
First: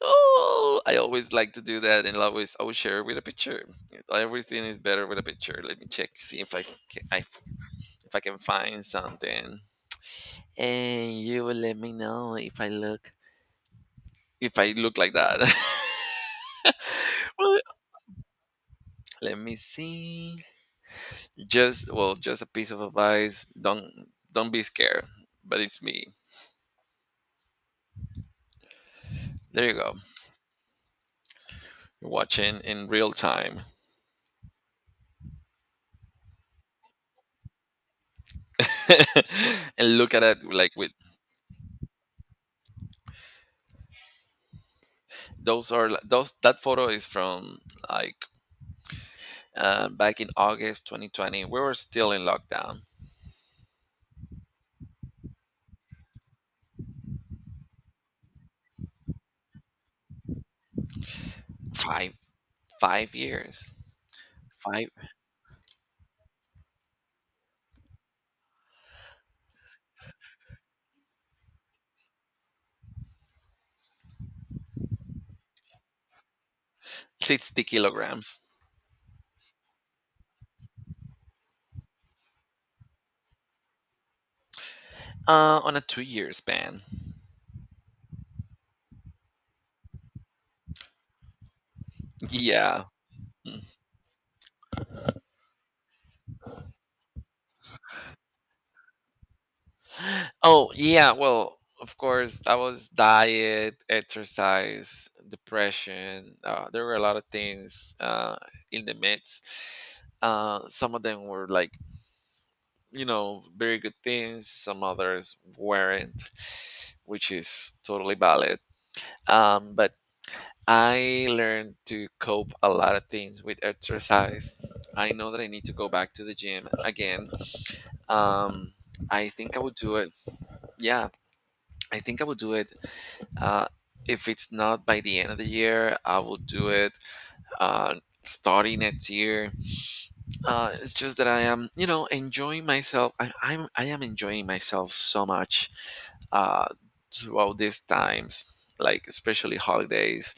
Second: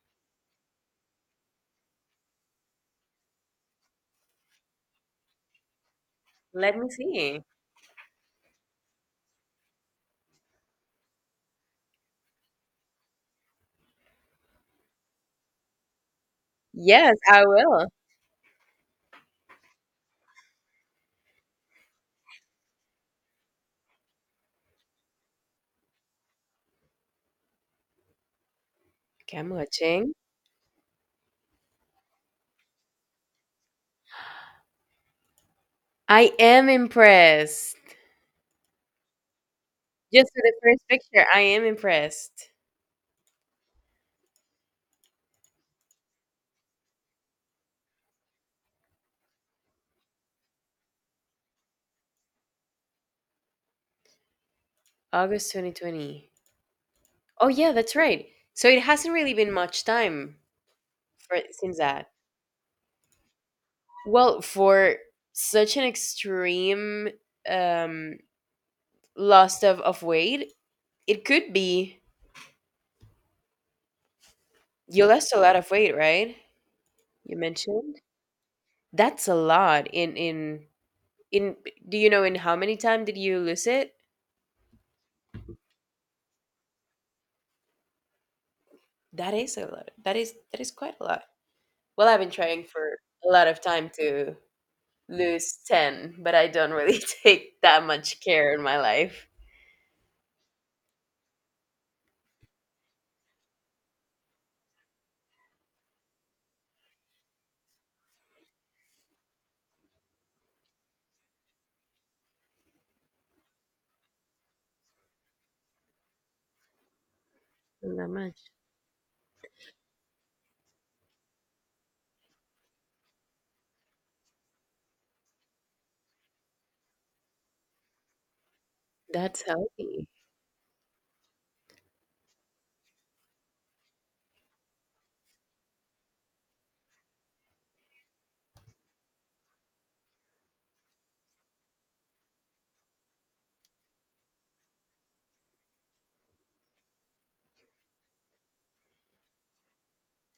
S1: Oh, I always like to do that, and always I will share it with a picture. Everything is better with a picture. Let me check, see if I
S2: Let me
S1: can,
S2: see.
S1: if I can find something, and you will let me know if I look, if I look like that.
S2: Yes, I
S1: Well,
S2: will.
S1: let me see. Just a piece of advice. Don't be scared. But it's me.
S2: Okay, I'm
S1: There you go.
S2: watching.
S1: You're watching in real time,
S2: I am impressed.
S1: and look at
S2: Just for
S1: it
S2: the
S1: like
S2: first
S1: with
S2: picture, I am impressed.
S1: those are like- those. That photo is from like back in August 2020. We were still in lockdown.
S2: August 2020. Oh yeah, that's right. So it hasn't really been much time for since that.
S1: Five five years,
S2: Well,
S1: five,
S2: for such an extreme um loss of weight. It could be. You lost a lot of weight, right? You
S1: sixty
S2: mentioned.
S1: kilograms.
S2: That's a lot in in do you know in how many time did you lose it?
S1: On a 2 year span.
S2: That is a lot. That is quite a lot. Well, I've been trying
S1: Yeah.
S2: for a lot of
S1: Mm.
S2: time to lose 10, but I don't really take that much care in my life.
S1: Oh yeah. Well, of course, that was diet, exercise, depression. There were a lot of things in the midst. Some of them were like, you know, very good things. Some others weren't, which is
S2: Not that
S1: totally
S2: much.
S1: valid. But I learned to cope a lot of things with exercise. I know that I need to go back to the gym again. Um, I
S2: That's
S1: think I would do
S2: healthy,
S1: it. Yeah, I think I would do it. Uh, if it's not by the end of the year, I will do it uh, starting next year. It's just that I am, you know, enjoying myself. I I am enjoying myself so much uh, throughout these times, like especially holidays,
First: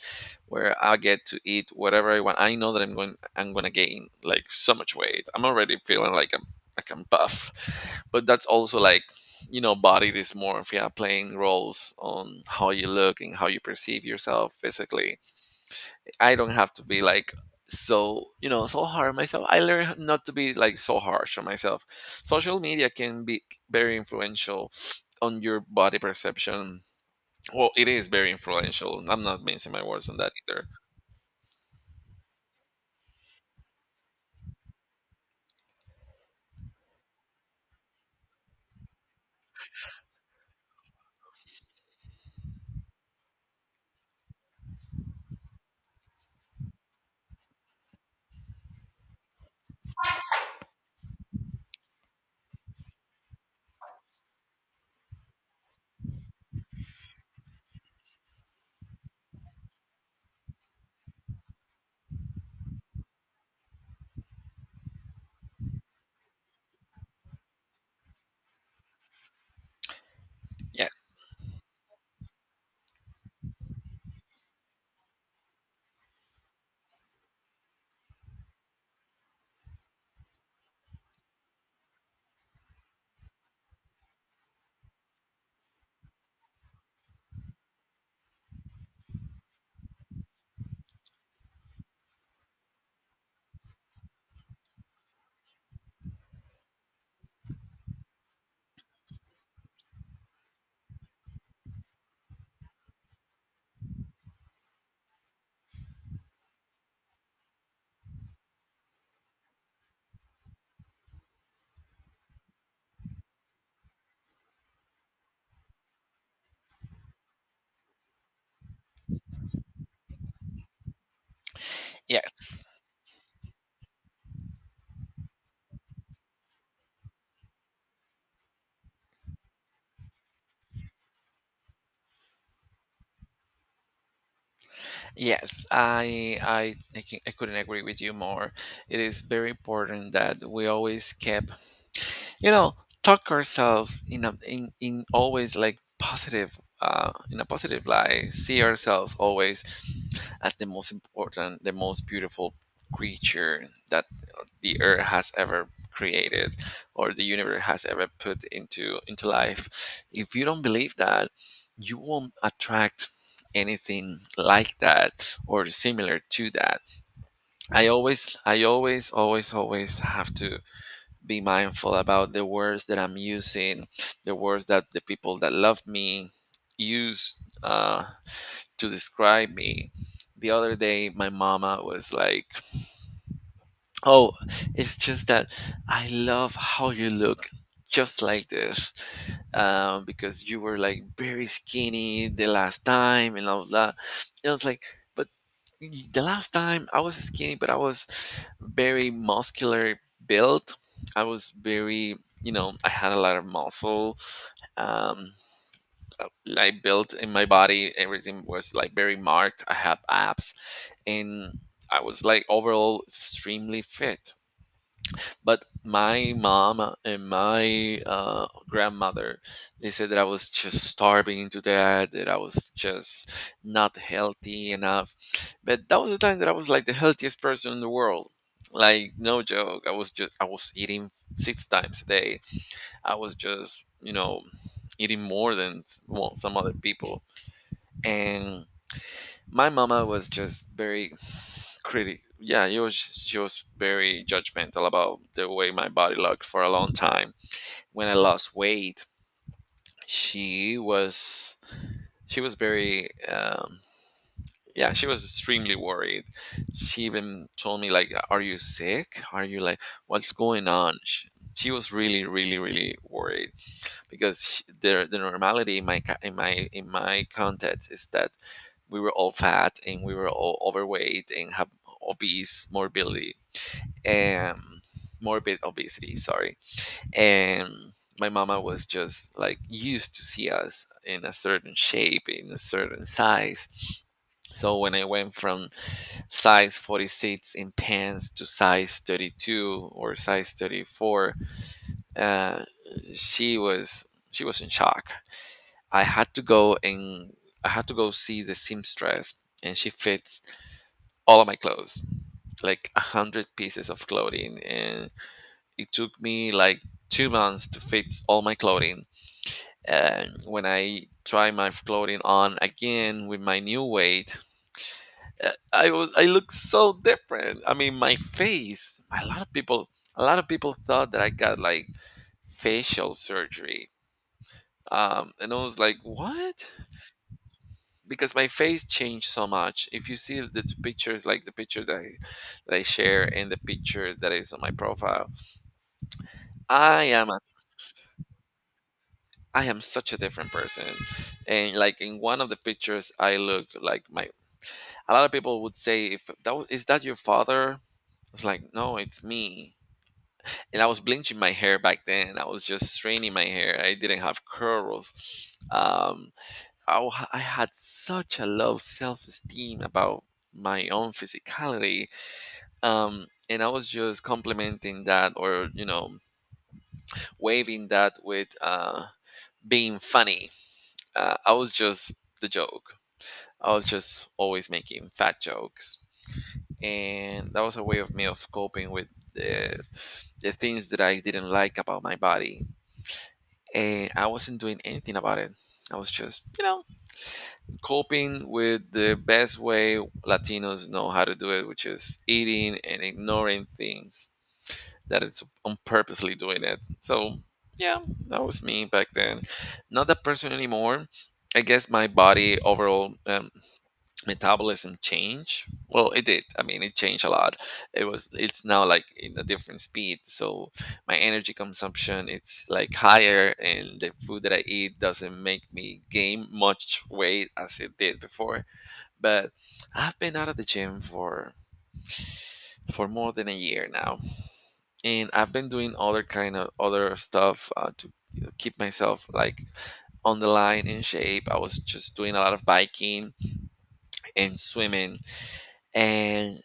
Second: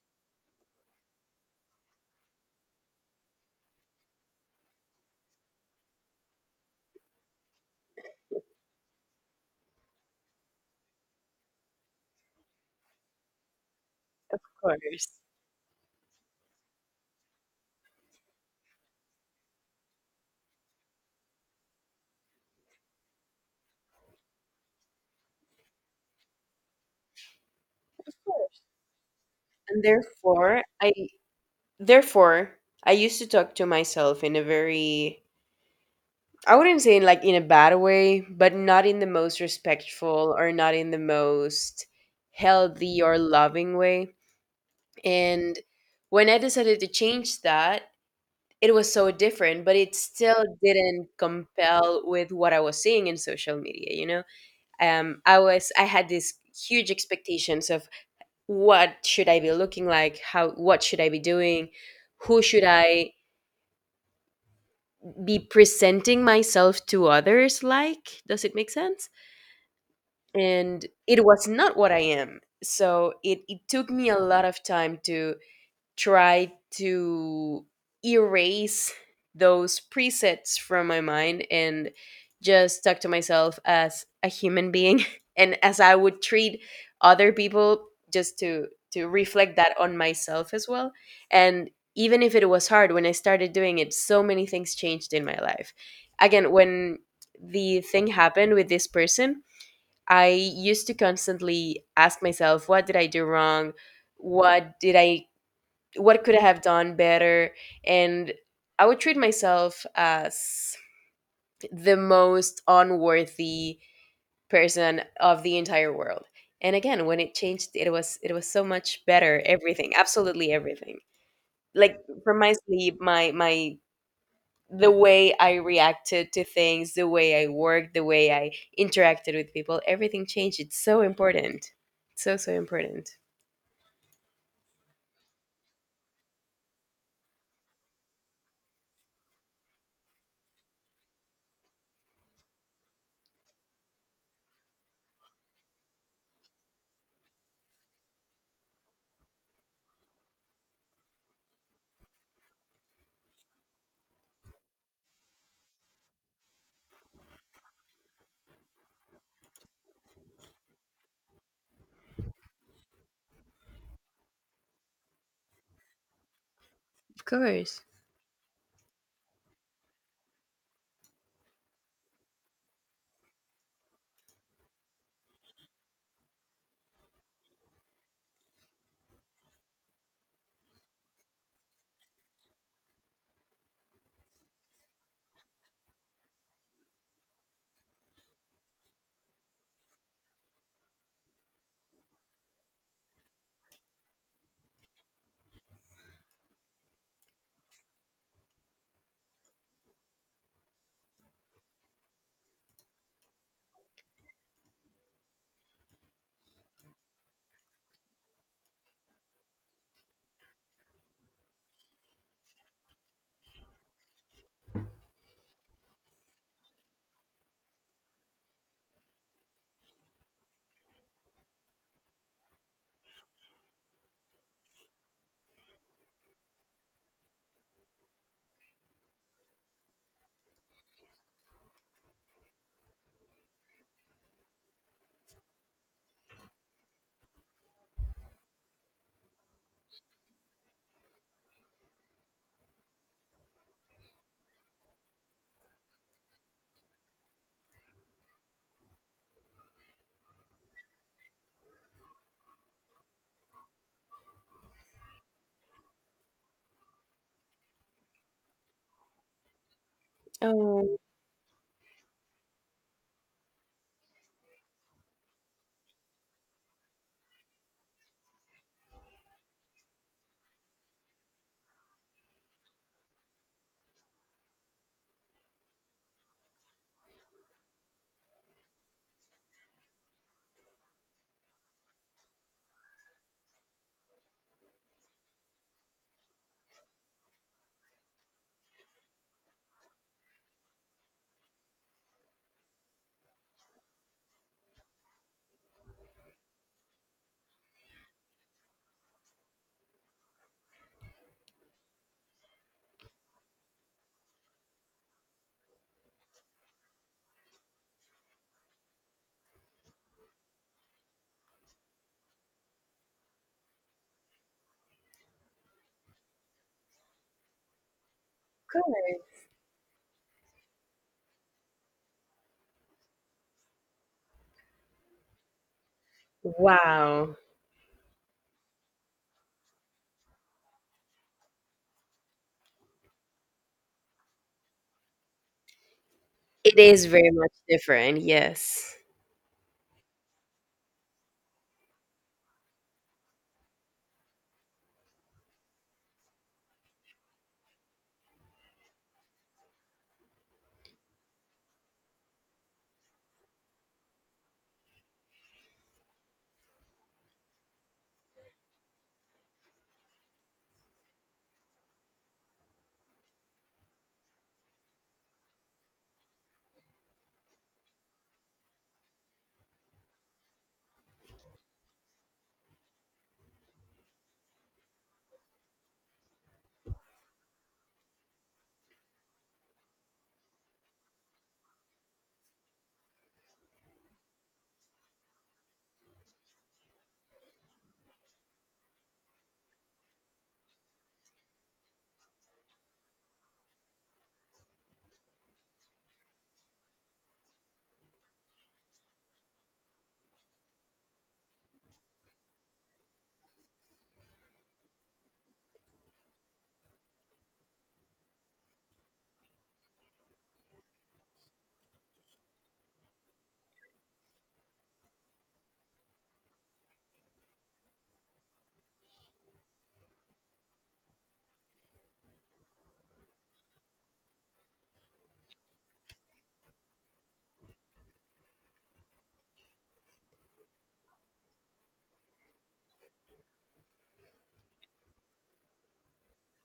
S1: where I get to eat whatever I want. I know that I'm gonna gain like so much weight. I'm already feeling like I'm buff, but that's also like, you know, body dysmorphia playing roles on how you look and how you perceive
S2: of
S1: yourself
S2: course.
S1: physically. I don't have to be like so, you know, so hard on myself. I learn not to be like so harsh on myself. Social media can be very influential on your body perception. Well, it is very influential. I'm not mincing my
S2: And
S1: words on that either.
S2: therefore I used to talk to myself in a very I wouldn't say in like in a bad way, but not in the most respectful or not in the most healthy or loving way. And when I decided to change that, it was so different, but it still didn't compel with what I was seeing in social media, you know? I had these huge expectations of what should I be looking like, how what should I be doing, who should I be presenting myself to others like? Does it make sense? And
S1: Yes.
S2: it was not what I am. So it took me a lot of time to try to erase those presets from my mind and just talk to myself as a human being and as I would treat other people just to reflect that on myself as well. And even if it was hard when I started doing it, so many things changed in my life. Again, when the thing happened with this person, I used to constantly ask myself, what did I do wrong? What did I, what could I have done better? And I would treat myself as the most unworthy person of the entire world. And again, when it changed, it was so much better. Everything, absolutely everything. Like from my
S1: Yes.
S2: sleep, my the way I reacted to things, the way I worked, the way I interacted with people, everything changed. It's so important. So, so important.
S1: Yes. I couldn't agree with you more. It is very important that we always keep, you know, talk ourselves in a in, in always like positive, in a positive light, see ourselves always as the most important, the most beautiful creature that the earth has ever created, or the universe has ever put into life. If you don't believe that, you won't attract anything like that or similar to that.
S2: Of course.
S1: I always always have to be mindful about the words that I'm using, the words that the people that love me use uh, to describe me. The other day, my mama was like, "Oh, it's just that I love how you look just like this, because you were like very skinny the last time and all that." And I was like, "But the last time I was skinny, but I was very muscular built. I was very, you know, I had a lot of muscle. Um, like built in my body, everything was like very marked. I had abs, and I was like overall extremely fit." But my mom and my grandmother, they said that I was just starving to death, that I was just not healthy enough. But that was the time that I was like the healthiest person in the world. Like, no joke, I was just, I was eating six times a day. I was just, you know, eating more than well, some other people. And my mama was just very critic. Yeah, she was very judgmental about the way my body looked for a long time. When I lost weight, she was she was very, yeah, she was extremely worried. She even told me like, "Are you sick? Are you like, what's going
S2: Oh, of
S1: on?" She was really really really worried because the normality in my in my context is that we were all fat and we were all overweight and have obese morbidity, um, morbid obesity, sorry. And my mama was just like used to see us in a certain shape, in a certain size. So when I went from size 46 in pants to size 32 or size 34, uh, she was she was in shock. I had to go and I had to go see the seamstress, and she fits all of my clothes, like a hundred pieces of clothing, and it took me like 2 months to fix all my clothing. And when I try my clothing on again with my new weight, I was, I look so different. I mean, my face. A
S2: course.
S1: lot of people, a lot of people thought that I got like facial surgery. And I was like, what?
S2: Wow.
S1: Because my face changed so much. If you see the two pictures, like the picture that that I share and the picture that is on my profile,
S2: It
S1: I
S2: is
S1: am
S2: very much different. Yes.
S1: I am such a different person. And like in one of the pictures, I looked like my. A lot of people would say, "If that is that your father?" I was like, "No, it's me." And I was bleaching my hair back then. I was just straining my hair. I didn't have curls. Um, I had such a low self-esteem about my own physicality. And I was just complimenting that, or you know, waving that with being funny. I was just the joke. I was just always making fat jokes, and that was a way of me of coping with the the things that I didn't like about my body, and I wasn't doing anything about it. I was just, you know, coping with the best way Latinos know how to do it, which is eating and ignoring things that it's on purposely doing it. So yeah, that was me back then. Not that person anymore. I guess my body overall, metabolism change? Well, it did. I mean, it changed a lot. It's now like in a different speed. So my energy consumption, it's like higher, and the food that I eat doesn't make me gain much weight as it did before. But I've been out of the gym for more than a year now. And I've been doing other kind of other stuff to keep myself like on the line in shape. I was just doing a lot of biking and swimming and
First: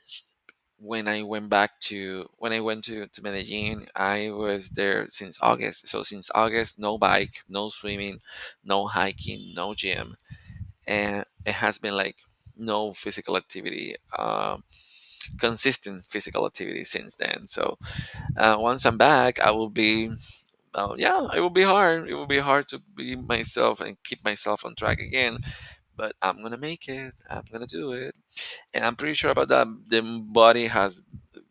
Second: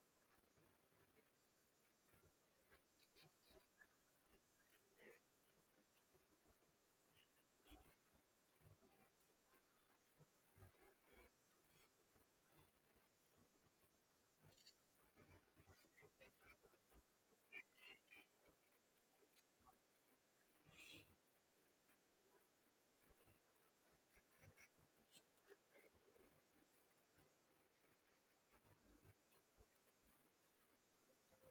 S1: when I went to Medellin. I was there since August. So since August, no bike, no swimming, no hiking, no gym, and it has been like no physical activity, consistent physical activity since then. So once I'm back, I will be, yeah, it will be hard. It will be hard to be myself and keep myself on track again. But I'm gonna make it. I'm gonna do it, and I'm pretty sure about that. The body has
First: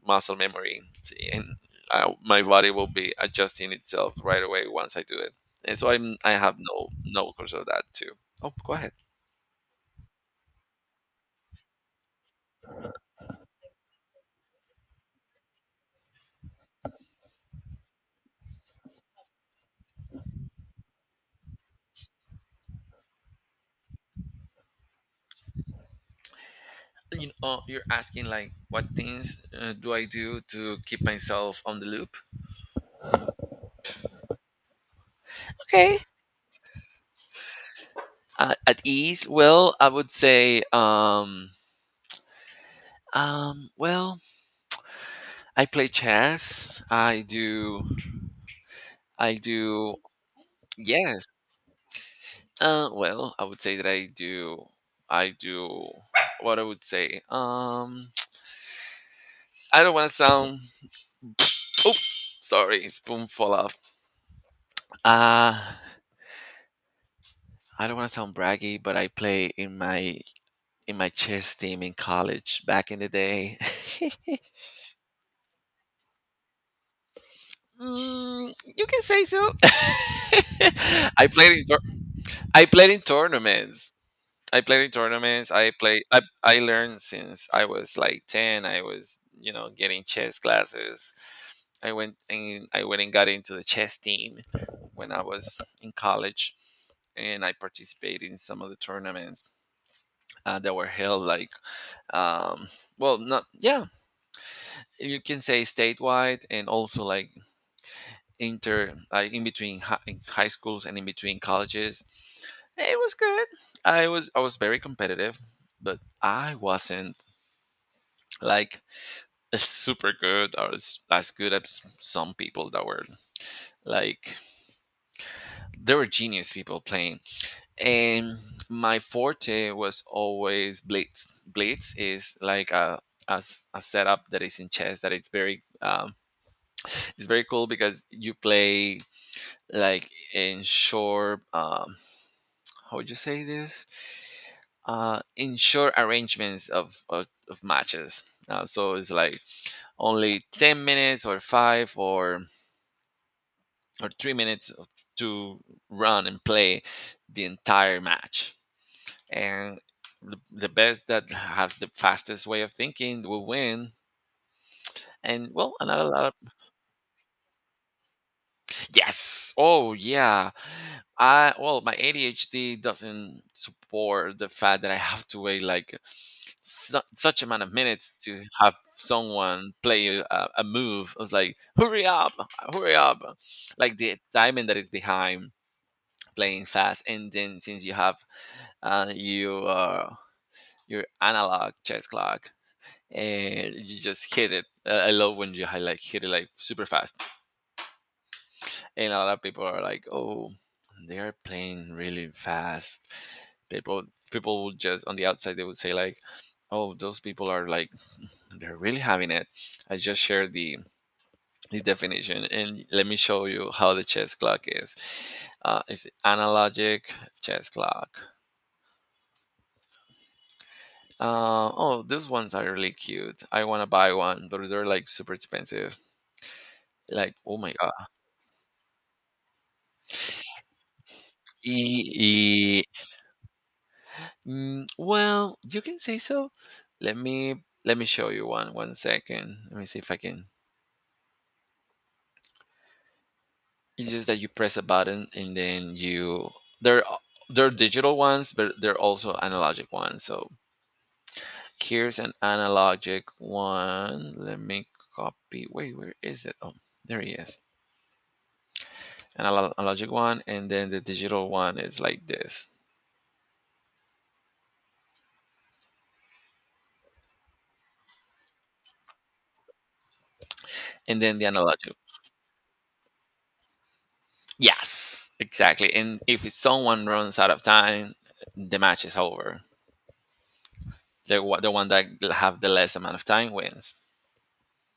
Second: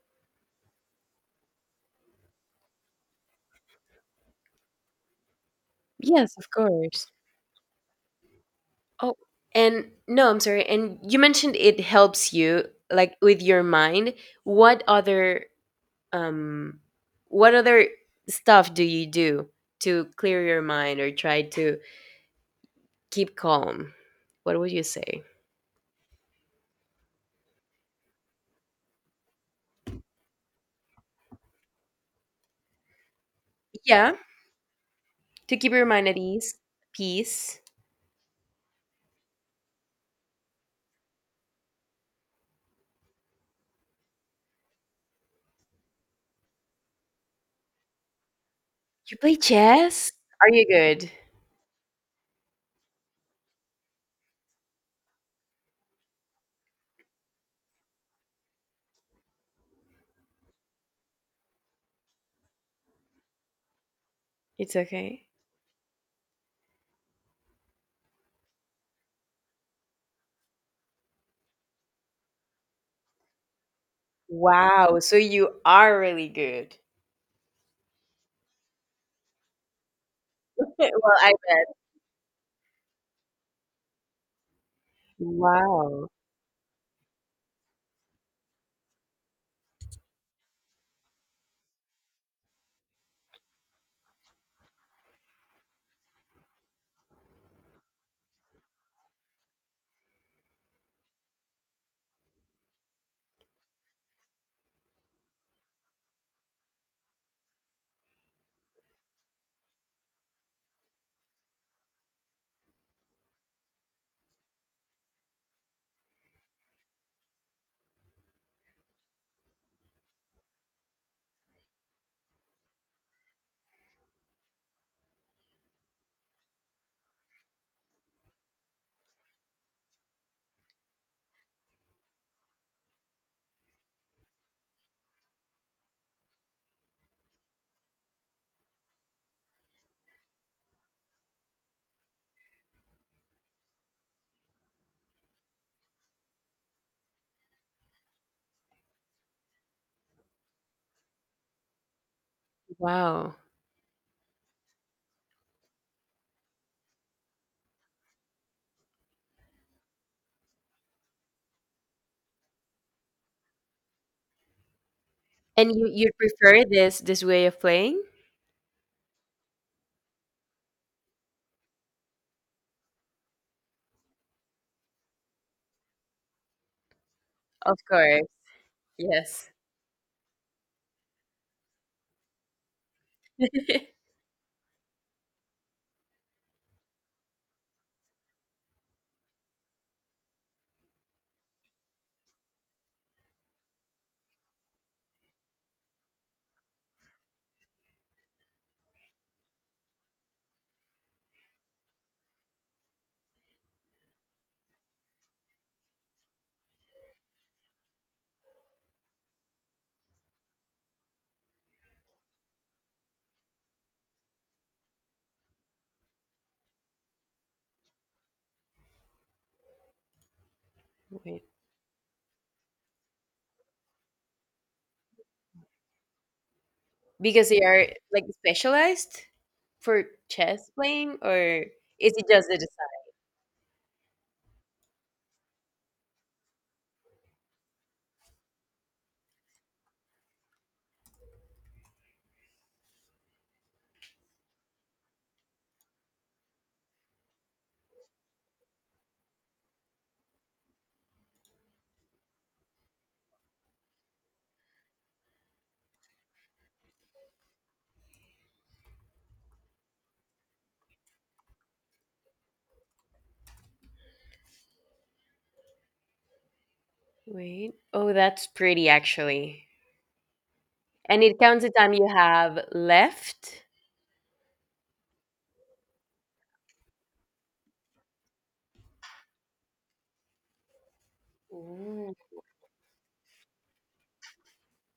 S1: muscle memory, see, and my body will be adjusting itself right away once I do it. And so I
S2: Yes, of
S1: have
S2: course.
S1: no course of that too. Oh, go ahead.
S2: Oh, and no, I'm sorry. And you mentioned it helps you like with your mind. What other um what other stuff do you do to clear your mind or try to keep calm, what would you say?
S1: You know, you're asking like what things do I do to keep myself on the loop?
S2: Yeah, to keep your
S1: Okay,
S2: mind at ease, peace.
S1: at ease. Well, I would say um well I play chess. I do.
S2: You
S1: I
S2: play
S1: do.
S2: chess? Are you good?
S1: Yes. Well, I would say that I do. I do. What I would say. I don't want to sound. Oh, sorry, spoon fall off.
S2: It's okay.
S1: Uh, I don't want to sound braggy, but I play in my chess team in college back in the day.
S2: Wow, so you are really good.
S1: Mm, you can say so.
S2: Well,
S1: I
S2: I
S1: played in
S2: bet.
S1: tour- I played in tournaments. I play.
S2: Wow,
S1: I learned since I was like ten. I was, you know, getting chess classes. I went and got into the chess team when I was in college, and I participated in some of the tournaments that were held like um well not yeah you can say statewide, and also like inter like in between hi- in high schools and in between colleges. It was good. I was very competitive, but I wasn't like as super good or as good as some people that were like they were genius people playing. And my forte was always blitz. Blitz is like a setup that is in chess that it's very it's very cool because you play like ensure how would you say this ensure arrangements of of matches, so it's like only 10 minutes or 5
S2: wow.
S1: or 3 minutes to run and play the entire match. And the best that has the fastest way of thinking will win. And well,
S2: And you
S1: another
S2: you
S1: lot of
S2: prefer this way of playing?
S1: yes. Oh yeah. I well, my ADHD doesn't support the fact that I have to wait like such amount of
S2: Of
S1: minutes
S2: course,
S1: to have
S2: yes.
S1: someone play a move. I was like, hurry up, hurry up! Like the excitement that is behind playing fast, and then since you have and your analog chess clock and you just hit it. I love when you hit it like super fast. And a lot of people are like, "Oh, they are playing really fast." People People would just on the outside they would say like, "Oh, those people are like they're really having it." I just shared the definition, and let me show you how the chess clock is. It's analogic chess clock.
S2: Wait,
S1: Oh, these ones are really cute. I want to buy one, but they're like super expensive. Like,
S2: because
S1: oh
S2: they
S1: my
S2: are
S1: God.
S2: like specialized for chess playing, or
S1: E-
S2: is it just the
S1: e-
S2: design?
S1: mm, well, you can say so. Let me let me show you one. One second. Let me see if I can. It's just that you press a button and then they're a- they're digital ones, but they're also analogic ones. So here's an analogic one. Let me copy. Wait, where is it? Oh, there he is. Analogic one, and then the digital one is like this,
S2: Wait, oh, that's pretty actually.
S1: and
S2: And
S1: then
S2: it
S1: the
S2: counts the
S1: analogic.
S2: time you have left.
S1: Yes, exactly. And if it's someone runs out of time, the match is over. The one that
S2: Ooh,
S1: l- have the less amount of time wins.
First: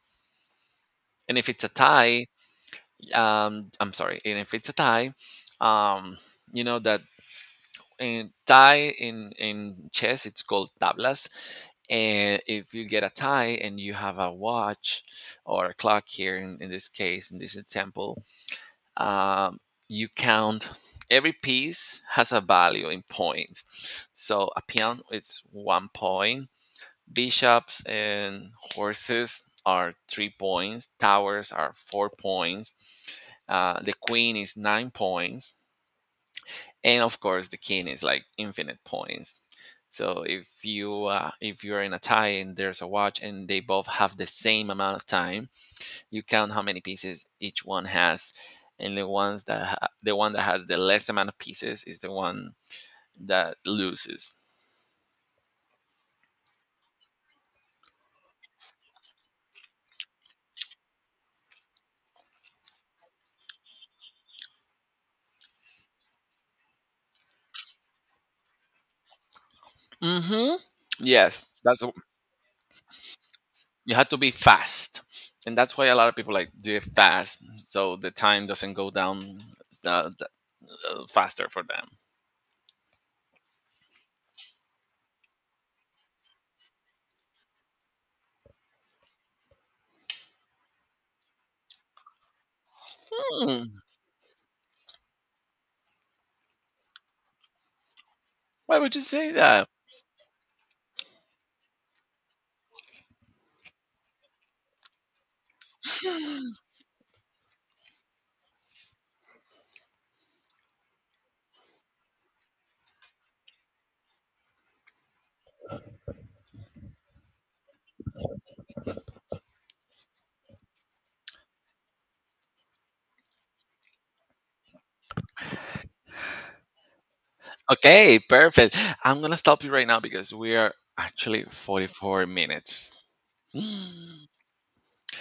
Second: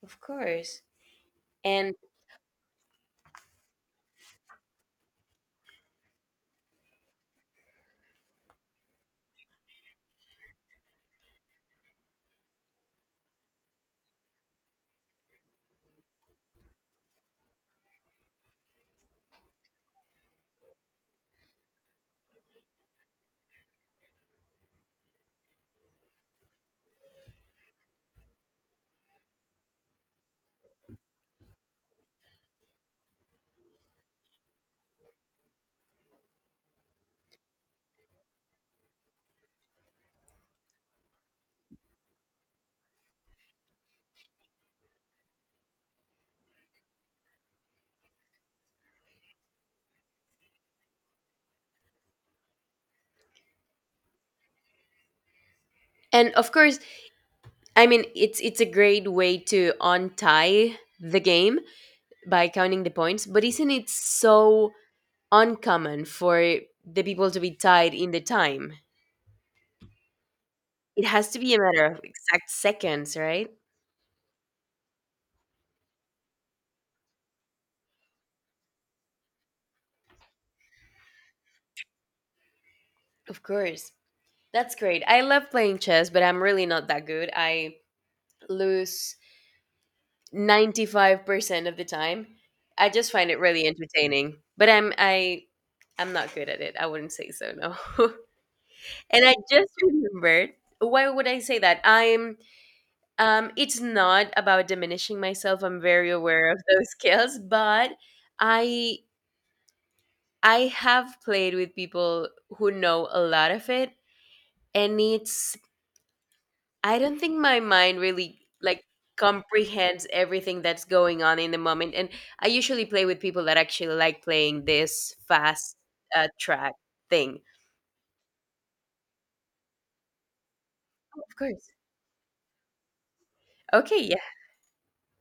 S2: of course.
S1: And if it's a
S2: And
S1: tie, I'm sorry. And if it's a tie, um, you know that in tie in chess it's called tablas, and if you get a tie and you have a watch or a clock here in this case, in this example, um, you count. Every piece has a value in points, so a peon is 1 point, bishops and horses are 3 points, towers are 4 points, the queen is 9 points, and of course the king is like infinite points. So if you, if you're in a tie and there's a watch and they both have the same amount of time, you count how many pieces each one has, and the one that has the less amount of pieces is the one that loses.
S2: and of course, I mean it's a great way to untie the game by counting the points, but isn't it so uncommon for the people to be tied in the time?
S1: Mm-hmm.
S2: It has to
S1: Yes,
S2: be a matter of exact seconds, right?
S1: you have to be fast, and that's why a lot of people like do it fast so the time doesn't go down uh, th- faster for them.
S2: Of course. That's great. I love playing chess, but I'm really not that good. I lose 95% of the time. I just find it really
S1: Hmm,
S2: entertaining. But I'm not good at it. I wouldn't say so, no.
S1: why would you
S2: And
S1: say
S2: I
S1: that?
S2: just remembered why would I say that? I'm it's not about diminishing myself. I'm very aware of those skills, but I I have played with people who know a lot of it and it's I don't think my mind really like comprehends everything that's going on in the moment. And I usually play with people that actually like playing this fast track thing.
S1: Okay, perfect. I'm gonna stop you right now because we are
S2: Oh, of
S1: actually
S2: course.
S1: 44 minutes.
S2: Okay, yeah.